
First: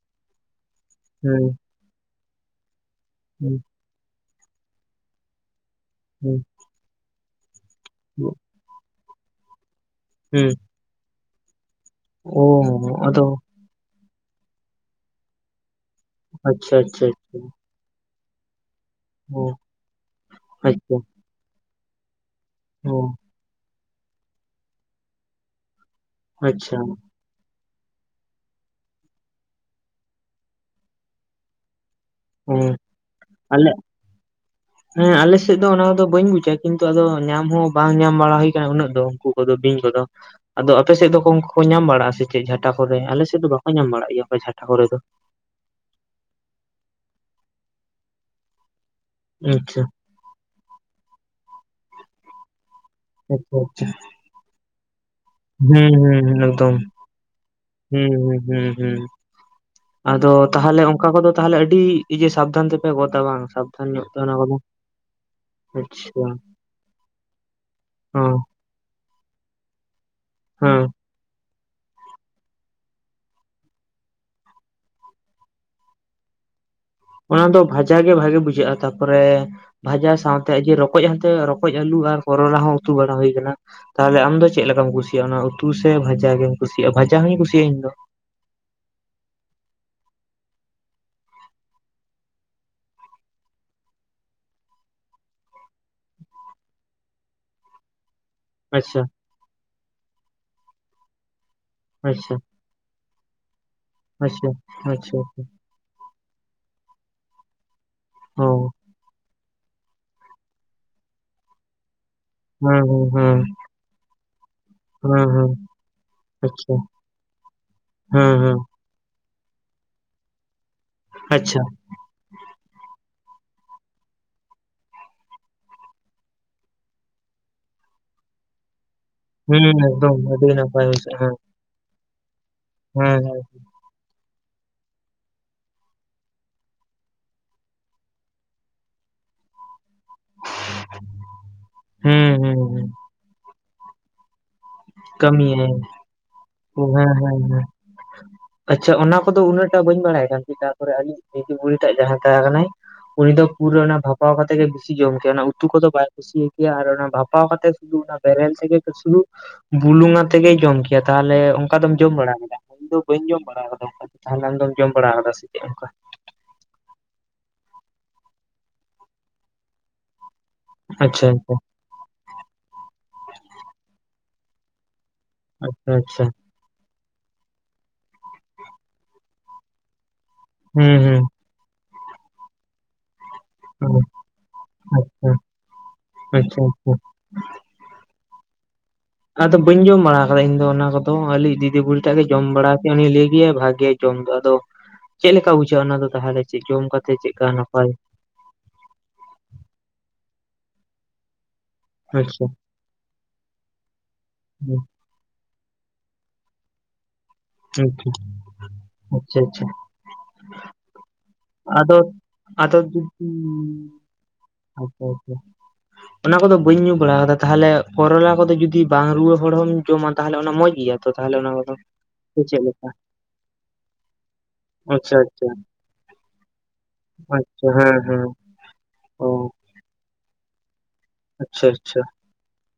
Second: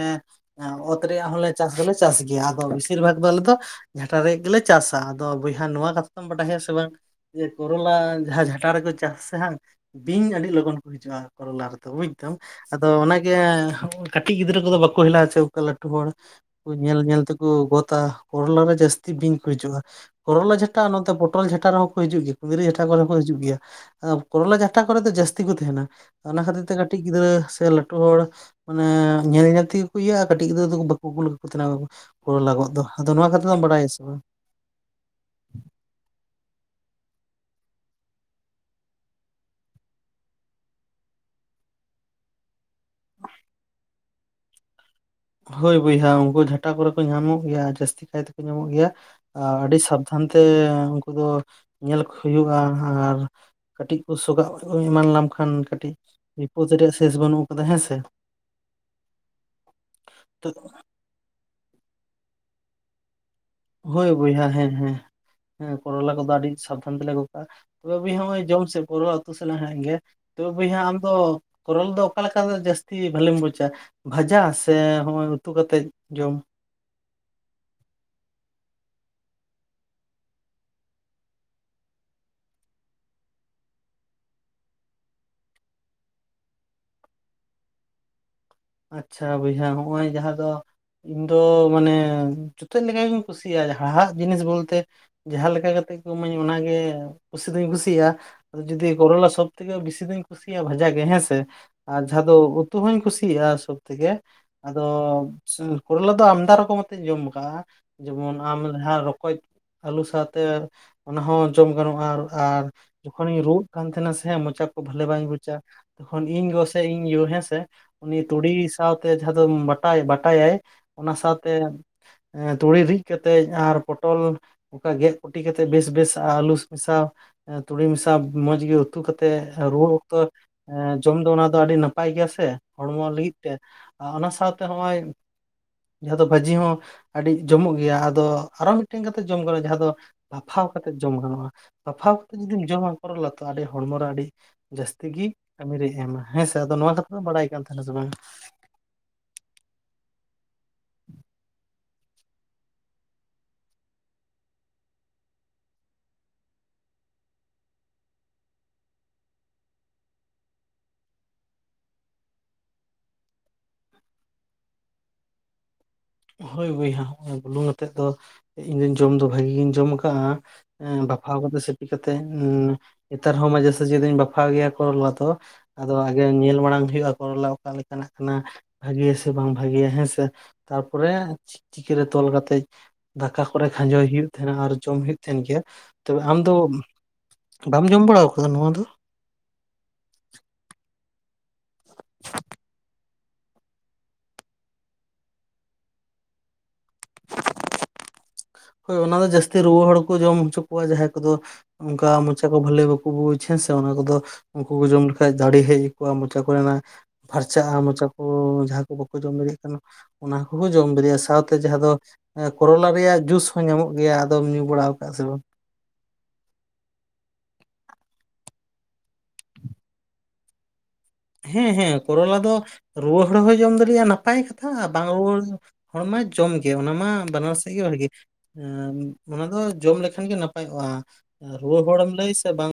ᱚᱛ ᱨᱮᱭᱟᱜ ᱦᱚᱸᱞᱮ ᱦᱮᱸ ᱪᱟᱥ ᱫᱚᱞᱮ ᱪᱟᱥ ᱜᱮᱭᱟ ᱟᱫᱚ ᱵᱮᱥᱤᱨ ᱵᱷᱟᱜ ᱫᱚ ᱟᱞᱮ ᱫᱚ ᱦᱮᱸ ᱡᱷᱟᱴᱟ ᱨᱮᱭᱟᱜ ᱜᱮᱞᱮ ᱪᱟᱥᱟ ᱟᱫᱚ ᱵᱚᱭᱦᱟ ᱱᱚᱣᱟ ᱠᱟᱛᱷᱟ ᱫᱚᱢ ᱦᱮᱸ ᱵᱟᱰᱟᱭᱟ ᱥᱮ ᱵᱟᱝ ᱡᱮ ᱠᱚᱨᱚᱞᱟ ᱡᱟᱦᱟᱸ ᱡᱷᱟᱴᱟ ᱨᱮᱠᱚ ᱪᱟᱥᱟ ᱥᱮ ᱦᱟᱝ ᱵᱤᱧ ᱟᱹᱰᱤ ᱦᱩᱸ ᱞᱚᱜᱚᱱ ᱠᱚ ᱦᱤᱡᱩᱜᱼᱟ ᱠᱚᱨᱚᱞᱟ ᱨᱮᱫᱚ ᱵᱩᱡ᱾ ᱚ ᱟᱫᱚ ᱚᱱᱟᱜᱮ ᱠᱟᱹᱴᱤᱡ ᱜᱤᱫᱽᱨᱟᱹ ᱠᱚᱫᱚ ᱵᱟᱠᱚ ᱦᱮᱞᱟ ᱟ ᱪᱮ ᱚᱠᱟ ᱞᱟᱹᱴᱩ ᱛᱩ ᱦᱚᱲ ᱠᱚ ᱟᱪᱪᱷᱟ ᱧᱮᱞ ᱟᱪᱪᱷᱟ ᱧᱮᱞ ᱟᱪᱪᱷᱟ ᱛᱮᱠᱚ ᱚᱜᱚᱫᱟ ᱠᱚᱨᱚᱞᱟ ᱨᱮ ᱡᱟᱹᱥ ᱵᱤᱧ ᱚ ᱠᱚ ᱦᱤᱡᱩᱜᱼᱟ ᱠᱚᱨᱚᱞᱟ ᱡᱷᱟᱴᱟ ᱟᱪᱪᱷᱟ ᱟᱨ ᱯᱚᱴᱚᱞ ᱡᱷᱟᱴᱟ ᱨᱮᱦᱚᱸ ᱦᱤᱡᱩᱜ ᱜᱮᱭᱟ ᱠᱩᱸᱫᱽᱨᱤ ᱡᱷᱟᱴᱟ ᱚ ᱠᱚᱨᱮ ᱦᱚᱸ ᱠᱚ ᱦᱤᱡᱩᱜ ᱜᱮᱭᱟ ᱾ ᱟᱸ ᱠᱚᱨᱚᱞᱟ ᱡᱷᱟᱴᱟ ᱠᱚᱨᱮ ᱫᱚ ᱡᱟᱹᱥᱛᱤ ᱠᱚ ᱛᱟᱦᱮᱸᱱᱟ, ᱚᱱᱟ ᱠᱷᱟᱹᱛᱤᱨ ᱛᱮ ᱟᱪᱪᱷᱟ ᱠᱟᱹᱴᱤᱡ ᱜᱤᱫᱽᱨᱟᱹ ᱥᱮ ᱞᱟᱹᱴᱩ ᱦᱚᱲ ᱢᱟᱱᱮ ᱧᱮᱞ ᱧᱮᱞ ᱛᱮᱜᱮ ᱠᱩ ᱤᱭᱟᱜᱼᱟ ᱠᱟᱹᱴᱤᱡ ᱜᱤᱫᱽᱨᱟᱹ ᱫᱚᱠᱚ ᱵᱟᱠᱚ ᱠᱩᱞ ᱟᱠᱚ ᱛᱟᱦᱮᱸᱱᱟ ᱟᱹᱠᱩ ᱠᱚᱨᱚᱞᱟ ᱜᱚᱫᱽ ᱚ ᱫᱚ, ᱟᱫᱚ ᱱᱚᱶᱟ ᱠᱟᱛᱷᱟ ᱫᱚᱢ ᱟᱞᱮ ᱵᱟᱰᱟᱭ ᱟᱥᱮ ᱵᱟᱝ? ᱦᱮᱸ ᱟᱞᱮ ᱥᱮᱫ ᱫᱚ ᱚᱱᱟ ᱫᱚ ᱵᱟᱹᱧ ᱵᱩᱡᱽᱼᱟ ᱠᱤᱱᱛᱩ ᱟᱫᱚ ᱧᱟᱢ ᱦᱚᱸ ᱵᱟᱝ ᱧᱟᱢ ᱵᱟᱲᱟ ᱦᱩᱭ ᱟᱠᱟᱱᱟ ᱩᱱᱟᱹᱜ ᱫᱚ ᱩᱸᱠᱩ ᱠᱚᱫᱚ ᱵᱤᱧ ᱠᱚᱫᱚ? ᱟᱫᱚ ᱟᱯᱮ ᱥᱮᱫ ᱫᱚ ᱠᱚᱝ ᱠᱚᱠᱚ ᱧᱟᱢ ᱵᱟᱲᱟᱜᱼᱟ ᱥᱮ ᱪᱮᱫ ᱡᱷᱟᱴᱟ ᱠᱚᱨᱮ, ᱟᱞᱮ ᱥᱮᱫ ᱫᱚ ᱵᱟᱠᱚ ᱧᱟᱢ ᱵᱟᱲᱟᱜ ᱜᱮᱭᱟ ᱠᱚ ᱡᱷᱟᱴᱟ ᱠᱚᱨᱮ ᱫᱚ᱾ ᱦᱳᱭ ᱵᱚᱭᱦᱟ ᱩᱸᱠᱩ ᱡᱷᱟᱴᱟ ᱠᱚᱨᱮ ᱠᱚ ᱧᱟᱢᱚᱜ ᱜᱮᱭᱟ ᱡᱟᱹᱥᱛᱤ ᱠᱟᱭ ᱛᱮᱠᱚ ᱧᱟᱢᱚᱜ ᱜᱮᱭᱟ ᱟᱨ ᱟᱹᱰᱤ ᱟᱪᱪᱷᱟ ᱥᱟᱵᱽ ᱫᱷᱟᱱ ᱛᱮ ᱩᱱᱠᱩ ᱫᱚ ᱧᱮᱞ ᱠᱚ ᱦᱩᱭᱩᱜᱼᱟ ᱟᱨ ᱟᱪᱪᱷᱟ ᱟᱪᱪᱷᱟ ᱠᱟᱹᱴᱤᱡ ᱠᱚ ᱥᱚᱠᱟᱜ ᱚᱡ- ᱚ ᱮᱢᱟᱱ ᱞᱟᱢ ᱠᱷᱟᱱ ᱦᱩᱸ ᱠᱟᱹᱴᱤᱡ ᱦᱩᱸ ᱵᱤᱯᱚᱫᱽ ᱨᱮᱭᱟᱜ ᱥᱮᱥ ᱵᱟᱹᱱᱩᱜ ᱟᱠᱟᱫᱟ ᱦᱮᱸᱥᱮ, ᱦᱚᱭ ᱦᱩᱸ, ᱦᱩᱸ ᱟᱫᱚ ᱛᱚ ᱛᱟᱦᱚᱞᱮ ᱚᱸᱠᱟ ᱠᱚᱫᱚ ᱛᱟᱦᱮᱞᱮ ᱟᱹᱰᱤ ᱤᱭᱟᱹ ᱥᱟᱵᱽ ᱫᱷᱟᱱ ᱛᱮᱯᱮ ᱜᱚᱫᱟ ᱵᱟᱝ ᱥᱟᱵᱽ- ᱦᱚᱭ ᱵᱚᱭᱦᱟ ᱦᱮᱸ ᱦᱮᱸ ᱦᱮᱸ᱾ ᱦᱮᱸ ᱟᱪᱪᱷᱟ ᱠᱚᱨᱚᱞᱟ ᱠᱚᱫᱚ ᱟᱹᱰᱤ ᱥᱟᱵᱽ ᱫᱷᱟᱱ ᱛᱮᱞᱮ ᱜᱚᱜᱽ-ᱟ, ᱛᱚᱵᱮ ᱵᱚᱭᱦᱟ ᱚ ᱦᱚᱸᱜ-ᱚᱭ ᱡᱚᱢ ᱥᱮ ᱠᱚᱨᱚᱞᱟ ᱛᱩ ᱥᱟᱞᱟ ᱦᱟᱸᱜ ᱜᱮ, ᱛᱚᱵᱮ ᱵᱚᱭᱦᱟ ᱦᱮᱸ ᱟᱢ ᱫᱚ ᱠᱚᱨᱚᱞ ᱫᱚ ᱚᱠᱟ ᱞᱮᱠᱟ ᱛᱮ ᱡᱟᱹᱥᱛᱤ ᱵᱷᱟᱞᱮᱢ ᱵᱩᱡᱽᱼᱟ? ᱵᱷᱟᱡᱟ ᱥᱮ ᱦᱚᱸᱜᱼᱚᱭ ᱩᱛᱩ ᱠᱟᱛᱮᱫ ᱡᱚᱢ? ᱚᱱᱟ ᱫᱚ ᱵᱷᱟᱡᱟ ᱜᱮ ᱵᱷᱟᱹᱜᱤ ᱵᱩᱡᱷᱟᱹᱜᱼᱟ ᱛᱟᱯᱚᱨᱮ, ᱵᱷᱟᱡᱟ ᱥᱟᱶᱛᱮ ᱤᱡᱽᱼᱮ ᱨᱚᱠᱚᱡ ᱦᱚᱸᱛᱚ ᱨᱚᱠᱚᱡ ᱟᱞᱩ ᱟᱨ ᱠᱚᱨᱚᱞᱟ ᱦᱚᱸ ᱩᱛᱩ ᱵᱟᱲᱟ ᱦᱩᱭ ᱟᱠᱟᱱᱟ ᱾ ᱛᱟᱦᱚᱞᱮ ᱟᱢ ᱫᱚ ᱪᱮᱫ ᱞᱮᱠᱟᱢ ᱠᱩᱥᱤᱭᱟᱜᱼᱟ, ᱚᱱᱟ ᱩᱛᱩ ᱥᱮ ᱵᱷᱟᱡᱟ ᱜᱮᱢ ᱠᱩᱥᱤᱭᱟᱜᱼᱟ ᱵᱷᱟᱡᱟ ᱦᱩᱧ ᱠᱩᱥᱤᱭᱟᱜᱼᱟ ᱤᱧ ᱫᱚ ᱾ ᱟᱪᱪᱷᱟ ᱵᱚᱭᱦᱟ ᱦᱚᱸᱜᱼᱚᱭ ᱡᱟᱦᱟᱸ ᱫᱚ ᱤᱧ ᱫᱚ ᱢᱟᱱᱮ ᱪᱚᱛᱚᱫ ᱞᱮᱠᱟ ᱜᱤᱧ ᱠᱩᱥᱤᱭᱟᱜᱼᱟ, ᱡᱟᱦᱟᱸ ᱦᱟᱲᱦᱟᱜ ᱡᱤᱱᱤᱥ ᱵᱚᱞᱛᱮ ᱡᱟᱦᱟᱸ ᱞᱮᱠᱟ ᱠᱟᱛᱮᱜ ᱠᱚ ᱮᱢᱟᱹᱧ ᱚᱱᱟᱜᱮ ᱠᱩᱥᱤ ᱫᱩᱧ ᱠᱩᱥᱤᱭᱟᱜᱼᱟ, ᱡᱚᱫᱤ ᱟᱪᱪᱷᱟ ᱠᱚᱨᱚᱞᱟ ᱥᱚᱵ ᱛᱮᱜᱮ ᱵᱮᱥᱤ ᱫᱩᱧ ᱠᱩᱥᱤᱭᱟᱜᱼᱟ ᱵᱷᱟᱡᱟ ᱜᱮ ᱦᱮᱸᱥᱮ, ᱟᱨ ᱡᱟᱦᱟᱸ ᱫᱚ ᱟᱪᱪᱷᱟ ᱩᱛᱩ ᱦᱩᱧ ᱠᱩᱥᱤ- ᱭᱟᱜ-ᱟ ᱥᱚᱵ ᱛᱷᱮᱠᱮ ᱟᱪᱪᱷᱟ ᱟᱫᱚ ᱟᱪᱪᱷᱟ ᱠᱚᱨᱚᱞᱟ ᱫᱚ ᱟᱢᱫᱟ ᱨᱚᱠᱚᱢ ᱟᱛᱮᱧ ᱡᱚᱢ ᱟᱠᱟᱜᱼᱟ ᱡᱮᱢᱚᱱ ᱚ ᱟᱢ ᱞᱟᱦᱟ ᱨᱚᱠᱚᱡ ᱟᱹᱞᱩ ᱥᱟᱶᱛᱮ, ᱚᱱᱟ ᱦᱚᱸ ᱡᱚᱢ ᱜᱟᱱᱚᱜᱼᱟ ᱟᱨ ᱟᱨ ᱦᱮᱸ ᱦᱮᱸ ᱦᱮᱸ ᱡᱚᱠᱷᱚᱱᱤᱧ ᱨᱩᱣᱟᱹᱜ ᱠᱟᱱ ᱛᱟᱦᱮᱸᱱᱟ ᱥᱮ ᱢᱚᱪᱟ ᱠᱚ ᱵᱷᱟᱞᱮ ᱵᱟᱹᱧ ᱦᱮᱸ ᱦᱮᱸ ᱵᱩᱡᱽᱼᱟ ᱮᱠᱷᱚᱱ ᱤᱧ ᱜᱚ ᱟᱪᱪᱷᱟ ᱥᱮ ᱤᱧ ᱤᱭᱳ ᱦᱮᱥᱮ ᱩᱱᱤ ᱦᱮᱸ ᱛᱩᱲᱤ ᱦᱮᱸ ᱥᱟᱶᱛᱮ ᱡᱟᱦᱟᱸ ᱫᱚᱢ ᱵᱟᱴᱟᱭ ᱵᱟᱴᱟ ᱭᱟᱭ ᱚᱱᱟ ᱥᱟᱶᱛᱮ ᱟᱪᱪᱷᱟ ᱮᱸ ᱛᱩᱲᱤ ᱨᱤᱫ ᱠᱟᱛᱮᱡ ᱟᱨ ᱯᱚᱴᱚᱞ ᱚᱠᱟ ᱜᱮᱫ ᱠᱩᱴᱤ ᱠᱟᱛᱮ ᱵᱮᱥ ᱵᱮᱥ ᱟᱹᱞᱩᱥ ᱢᱮᱥᱟᱣ ᱛᱩᱲᱤ ᱢᱮᱥᱟᱣ ᱢᱚᱸᱡᱽ ᱜᱮ ᱩ- ᱛᱩ ᱠᱟᱛᱮᱜ ᱦᱮᱸ ᱨᱩᱣᱟᱹᱜ ᱚᱠᱛᱚ ᱮᱠᱫᱚᱢ ᱟᱹᱰᱤ ᱱᱟᱯᱟᱭ ᱮᱸ ᱡᱚᱢ ᱫᱚ ᱵᱩᱡᱷᱟᱹᱜᱼᱟ ᱚᱱᱟ ᱫᱚ ᱟᱹᱰᱤ ᱱᱟᱯ- ᱯᱟᱭ ᱜᱮᱭᱟ ᱥᱮ ᱦᱚᱲᱢᱚ ᱦᱮᱸ ᱦᱮᱸ ᱞᱟᱹᱜᱤᱫ ᱛᱮ ᱟ ᱚᱱᱟ ᱥᱟᱶᱛᱮ ᱦᱚᱸᱜ-ᱚᱭ ᱡᱟᱦᱟᱸ ᱫᱚ ᱵᱷᱟᱹᱡᱤ ᱦᱚᱸ ᱟᱹᱰᱤ ᱡᱚᱢᱚᱜ ᱜᱮᱭᱟ ᱟᱫᱚ ᱟᱨᱚ ᱢᱤᱫᱴᱮᱱ ᱠᱟᱛᱮ ᱡᱚᱢ ᱜᱟᱲᱚ ᱡᱟᱦᱟᱸ ᱫᱚᱼᱼ ᱵᱟᱯᱷᱟᱣ ᱠᱟᱛᱮᱫ ᱡᱚᱢ ᱜᱟᱱᱚᱜᱼᱟ, ᱵᱟᱯᱷᱟᱣ ᱠᱟᱛᱮᱫ ᱦᱮᱸ ᱡᱩᱫᱤᱢ ᱦᱮᱸ ᱦᱮᱸ ᱡᱚᱢᱟ ᱠᱚᱨᱚᱞᱚᱛᱚ ᱟᱹᱰᱤ ᱦᱚᱲᱢᱚ ᱨᱮ ᱟᱹᱰᱤ ᱡᱟᱹᱥᱛᱤ ᱜᱤ ᱠᱟᱹᱢᱤᱭᱟᱭ ᱠᱟᱹᱢᱤ ᱨᱮ ᱮᱢᱟ ᱦᱮᱸᱥᱮ, ᱟᱫᱚ ᱦᱮᱸ ᱱᱚᱣᱟ ᱦᱮᱸ ᱠᱟᱛᱷᱟ ᱫᱚ ᱵᱟᱰᱟᱭ ᱦᱮᱸ ᱠᱟᱱ ᱛᱟᱦᱮᱸᱱᱟ ᱥᱮ ᱵᱟᱝᱼᱟ? ᱟᱪᱪᱷᱟ ᱚᱱᱟ ᱠᱚᱫᱚ ᱩᱱᱟᱹᱜ ᱴᱟᱜ ᱵᱟᱹᱧ ᱵᱟᱲᱟᱭ ᱠᱟᱱ ᱛᱤ ᱛᱟᱨᱯᱚᱨᱮ ᱟᱹᱞᱤᱧᱼᱤᱡ ᱫᱤᱫᱤ ᱵᱩᱲᱤ ᱴᱟᱜ ᱡᱟᱦᱟᱸ ᱛᱟᱦᱮᱸ ᱠᱟᱱᱟᱭ, ᱩᱱᱤ ᱫᱚ ᱯᱩᱨᱟᱹ ᱚᱱᱟ ᱵᱷᱟᱯᱟᱣ ᱠᱟᱛᱮ ᱜᱮ ᱵᱮᱥᱤ ᱡᱚᱢ ᱠᱮᱭᱟᱭ ᱚᱱᱟ ᱩᱛᱩ ᱠᱚᱫᱚ ᱵᱟᱭ ᱠᱩ- ᱥᱤ ᱠᱮᱭᱟ ᱟᱨ ᱚᱱᱟ ᱵᱷᱟᱯᱟᱣ ᱠᱟᱛᱮ ᱥᱩᱫᱩ ᱚᱱᱟ ᱵᱮᱨᱮᱞ ᱛᱮᱜᱮ ᱠᱚ ᱥᱩᱱᱩᱢ ᱵᱩᱞᱩᱝ ᱟᱛᱮ ᱜᱮ ᱡᱚᱢ ᱠᱮᱭᱟᱭ, ᱛᱟᱦᱮᱞᱮ ᱚᱸᱠᱟ ᱫᱚᱢ ᱡᱚᱢ ᱵᱟᱲᱟ ᱟᱠᱟᱫᱟ [unintelligible] ᱤᱧ ᱫᱚ ᱵᱟᱹᱧ ᱡᱚᱢ ᱵᱟᱲᱟ ᱟᱠᱟᱫᱟ, ᱛᱟᱦᱚᱞᱮ ᱟᱢᱫᱚᱢ ᱡᱚᱢ ᱵᱟᱲᱟ ᱟᱠᱟᱫᱟ ᱥᱮ ᱪᱮᱜ ᱚᱸᱠᱟ? ᱦᱳᱭ ᱵᱚᱭᱦᱟ ᱚᱱᱟ ᱵᱩᱞᱩᱝ ᱟᱛᱮᱫ ᱫᱚ ᱤᱧ ᱫᱩᱧ ᱡᱚᱢ ᱫᱚ ᱵᱷᱟᱹᱜᱤ ᱜᱤᱧ ᱡᱚᱢ ᱟᱠᱟᱜᱼᱟ, ᱮᱸ ᱟᱪᱪᱷᱟ ᱵᱟᱯᱷᱟᱣ ᱟᱪᱪᱷᱟ ᱠᱟᱛᱮ ᱥᱤᱯᱤ ᱠᱟᱛᱮ ᱩᱸ ᱱᱮᱛᱟᱨ ᱦᱚᱸ ᱢᱟ ᱡᱟᱥᱮ ᱡᱤ ᱫᱟᱹᱧ ᱵᱟᱯᱷᱟᱣ ᱜᱮᱭᱟ ᱠᱚ ᱞᱚᱞᱚ ᱣᱟᱛᱚ, ᱟᱪᱪᱷᱟ ᱟᱫᱚ ᱟᱜᱮ ᱟᱪᱪᱷᱟ ᱧᱮᱞ ᱢᱟᱲᱟᱝ ᱦᱩᱭᱩᱜᱼᱟ ᱠᱚᱨᱚᱞᱟᱵᱽ, ᱚᱠᱟ ᱞᱮᱠᱟᱱᱟᱜ ᱠᱟᱱᱟ ᱵᱷᱟᱜᱤᱭᱟ ᱥᱮ ᱵᱟᱝ ᱵᱷᱟᱜᱤᱭᱟ ᱦᱮᱸᱥᱮ ᱦᱩᱸ ᱛᱟᱨᱯᱚᱨᱮᱼᱼ ᱦᱩᱸ ᱪᱤᱠᱤ ᱨᱮ ᱛᱚᱞ ᱠᱟᱛᱮᱜᱼᱼ ᱫᱟᱠᱟ ᱠᱚᱨᱮ ᱠᱷᱟᱸᱡᱚᱭ ᱦᱩᱭᱩᱜ ᱛᱟᱦᱮᱸᱫ ᱟᱨ ᱡᱚᱢ ᱟᱪᱪᱷᱟ ᱦᱩᱭᱩᱜ ᱛᱟᱦᱮᱸᱫ ᱜᱮ ᱛᱚᱵᱮ ᱟᱢ ᱫᱚᱼᱼ ᱟᱪᱪᱷᱟ ᱟᱪᱪᱷᱟ ᱵᱟᱢ ᱡᱚᱢ ᱵᱟᱲᱟ ᱟᱠᱟᱜ-ᱟ ᱱᱚᱣᱟ ᱫᱚ? ᱟᱫᱚ ᱵᱟᱹᱧ ᱡᱚᱢ ᱵᱟᱲᱟ ᱟᱠᱟᱫᱟ ᱤᱧ ᱫᱚ ᱚᱱᱟ ᱠᱚᱫᱚ ᱵᱟ. ᱧ ᱡᱚᱢ ᱵᱟᱲᱟ ᱠᱟᱫ ᱟ ᱤᱧ ᱫᱚ ᱚᱱᱟ ᱠᱚᱫᱚ ᱟᱞᱮ ᱤᱡ ᱫᱤᱫᱤ ᱵᱩᱵᱦᱤ ᱴᱟᱜ ᱜᱮ ᱡᱚᱢ ᱵᱟᱲᱟ ᱠᱮᱭᱟ ᱩᱱᱤᱤᱭ ᱞᱟᱹᱭ ᱜᱮᱭᱟᱭ ᱵᱷᱟᱜᱤ᱾ ᱡᱚᱢ ᱫᱚ ᱟᱫᱚ ᱪᱮᱫ ᱞᱮᱠᱟ ᱵᱩᱡᱷᱟᱹᱜᱼᱟ ᱚᱱᱟ ᱫᱚ ᱛᱟᱦᱚᱞᱮ ᱪᱮᱫ ᱡᱚᱢ ᱠᱟᱛᱮ ᱪᱮᱫ ᱞᱮᱠᱟ ᱱᱟᱯᱟᱭ! ᱦᱳᱭ ᱚᱱᱟ ᱫᱚ ᱡᱟᱹᱥᱛᱤ ᱨᱩᱣᱟᱹ ᱦᱚᱲ ᱠᱚ ᱡᱚᱢ ᱦᱚᱪᱚ ᱠᱚᱣᱟ ᱡᱟᱦᱟᱸᱭ ᱠᱚᱫᱚᱼᱼ ᱚᱱᱠᱟ ᱢᱚᱪᱟ ᱟᱪᱪᱷᱟ ᱠᱚ ᱵᱷᱟᱞᱞᱤ ᱵᱟᱠᱚ ᱵᱪᱮ ᱥᱮ ᱚᱱᱟ ᱠᱚᱫᱚ ᱩᱱᱠᱩ ᱠᱚ ᱡᱚᱢᱼᱼ ᱠᱷᱟᱡ ᱡᱟᱲᱮ ᱦᱮᱡ ᱠᱚᱜᱼᱟ ᱢᱚᱪᱟ ᱠᱚᱨᱮᱱᱟᱜ ᱯᱷᱟᱨᱪᱟᱜᱼᱟ ᱢᱚᱪᱟ ᱠᱚ ᱡᱟᱦᱟᱸ ᱠᱚ ᱵᱟᱠᱚ ᱡᱚᱢ ᱟᱪᱪᱷᱟ ᱫᱟᱲᱮᱭᱟᱜ ᱟᱪᱪᱷᱟ ᱠᱟᱱᱟ᱾ ᱚᱱᱟ ᱠᱚᱦᱚᱸ ᱡᱚᱢ ᱫᱟᱨᱮᱼᱟ ᱥᱟᱶᱛᱮ ᱡᱟᱦᱟᱸ ᱫᱚ ᱟᱫᱚ ᱟᱫᱚ ᱠᱚᱨᱚᱞᱟ ᱨᱮᱭᱟᱜ ᱡᱩᱫᱤ ᱡᱩᱥ ᱦᱚᱸ ᱧᱟᱢᱚᱜ ᱜᱮᱭᱟ᱾ ᱟᱫᱚᱢ ᱧᱩ ᱵᱟᱲᱟ ᱟᱠᱟᱫᱼᱟ ᱥᱮ ᱵᱟᱝ? [inaudible] ᱚᱱᱟ ᱠᱚᱫᱚ ᱵᱟᱹᱧ ᱧᱩ ᱵᱟᱲᱟ ᱟᱠᱟᱫᱟ ᱛᱟᱦᱚᱞᱮ ᱠᱚᱨᱚ ᱠᱚᱫᱚ ᱡᱩᱫᱤ ᱵᱟᱝ ᱨᱩᱣᱟᱹ ᱦᱚᱲ ᱦᱚᱢ ᱡᱚᱢᱟ ᱛᱟᱦᱚᱞᱮ ᱚᱱᱟ ᱢᱚᱸᱡᱽ ᱜᱮᱭᱟ? ᱛᱚ ᱛᱟᱦᱚᱞᱮ ᱚᱱᱟ ᱠᱚᱫᱚ ᱦᱮᱸ ᱦᱮᱸ ᱠᱚᱨᱚᱞᱟ ᱫᱚ ᱪᱮᱫ ᱞᱮᱠᱟ ᱨᱩᱣᱟᱹᱲ ᱦᱚᱲ ᱦᱚᱸᱭ ᱡᱚᱢ ᱫᱟᱲᱮᱭᱟᱜᱼᱟ ᱱᱟᱯᱟᱭ ᱠᱟᱛᱷᱟ ᱵᱟᱝ ᱟᱪᱪᱷᱟ ᱨᱩᱣᱟᱹᱲ? ᱟᱪᱪᱷᱟ ᱦᱚᱲᱢᱟ ᱡᱚᱢ ᱜᱮ ᱚᱱᱟ ᱢᱟ ᱵᱟᱱᱟᱨ ᱟᱪᱪᱷᱟ ᱥᱮᱫ ᱜᱮ ᱦᱮᱸ ᱵᱷᱟᱹᱜᱤ ᱦᱮᱸ ᱚ ᱚᱱᱟ ᱫᱚ ᱡᱚᱢ ᱞᱮᱠᱷᱟᱱ ᱜᱮ ᱱᱟᱯᱟᱭᱚᱜᱼᱟ ᱟᱪᱪᱷᱟ ᱨᱩᱣᱟᱹ ᱟᱪᱪᱷᱟ ᱦᱚᱲᱮᱢ ᱞᱟᱹᱭ ᱥᱮ ᱵᱟᱝᱼᱼ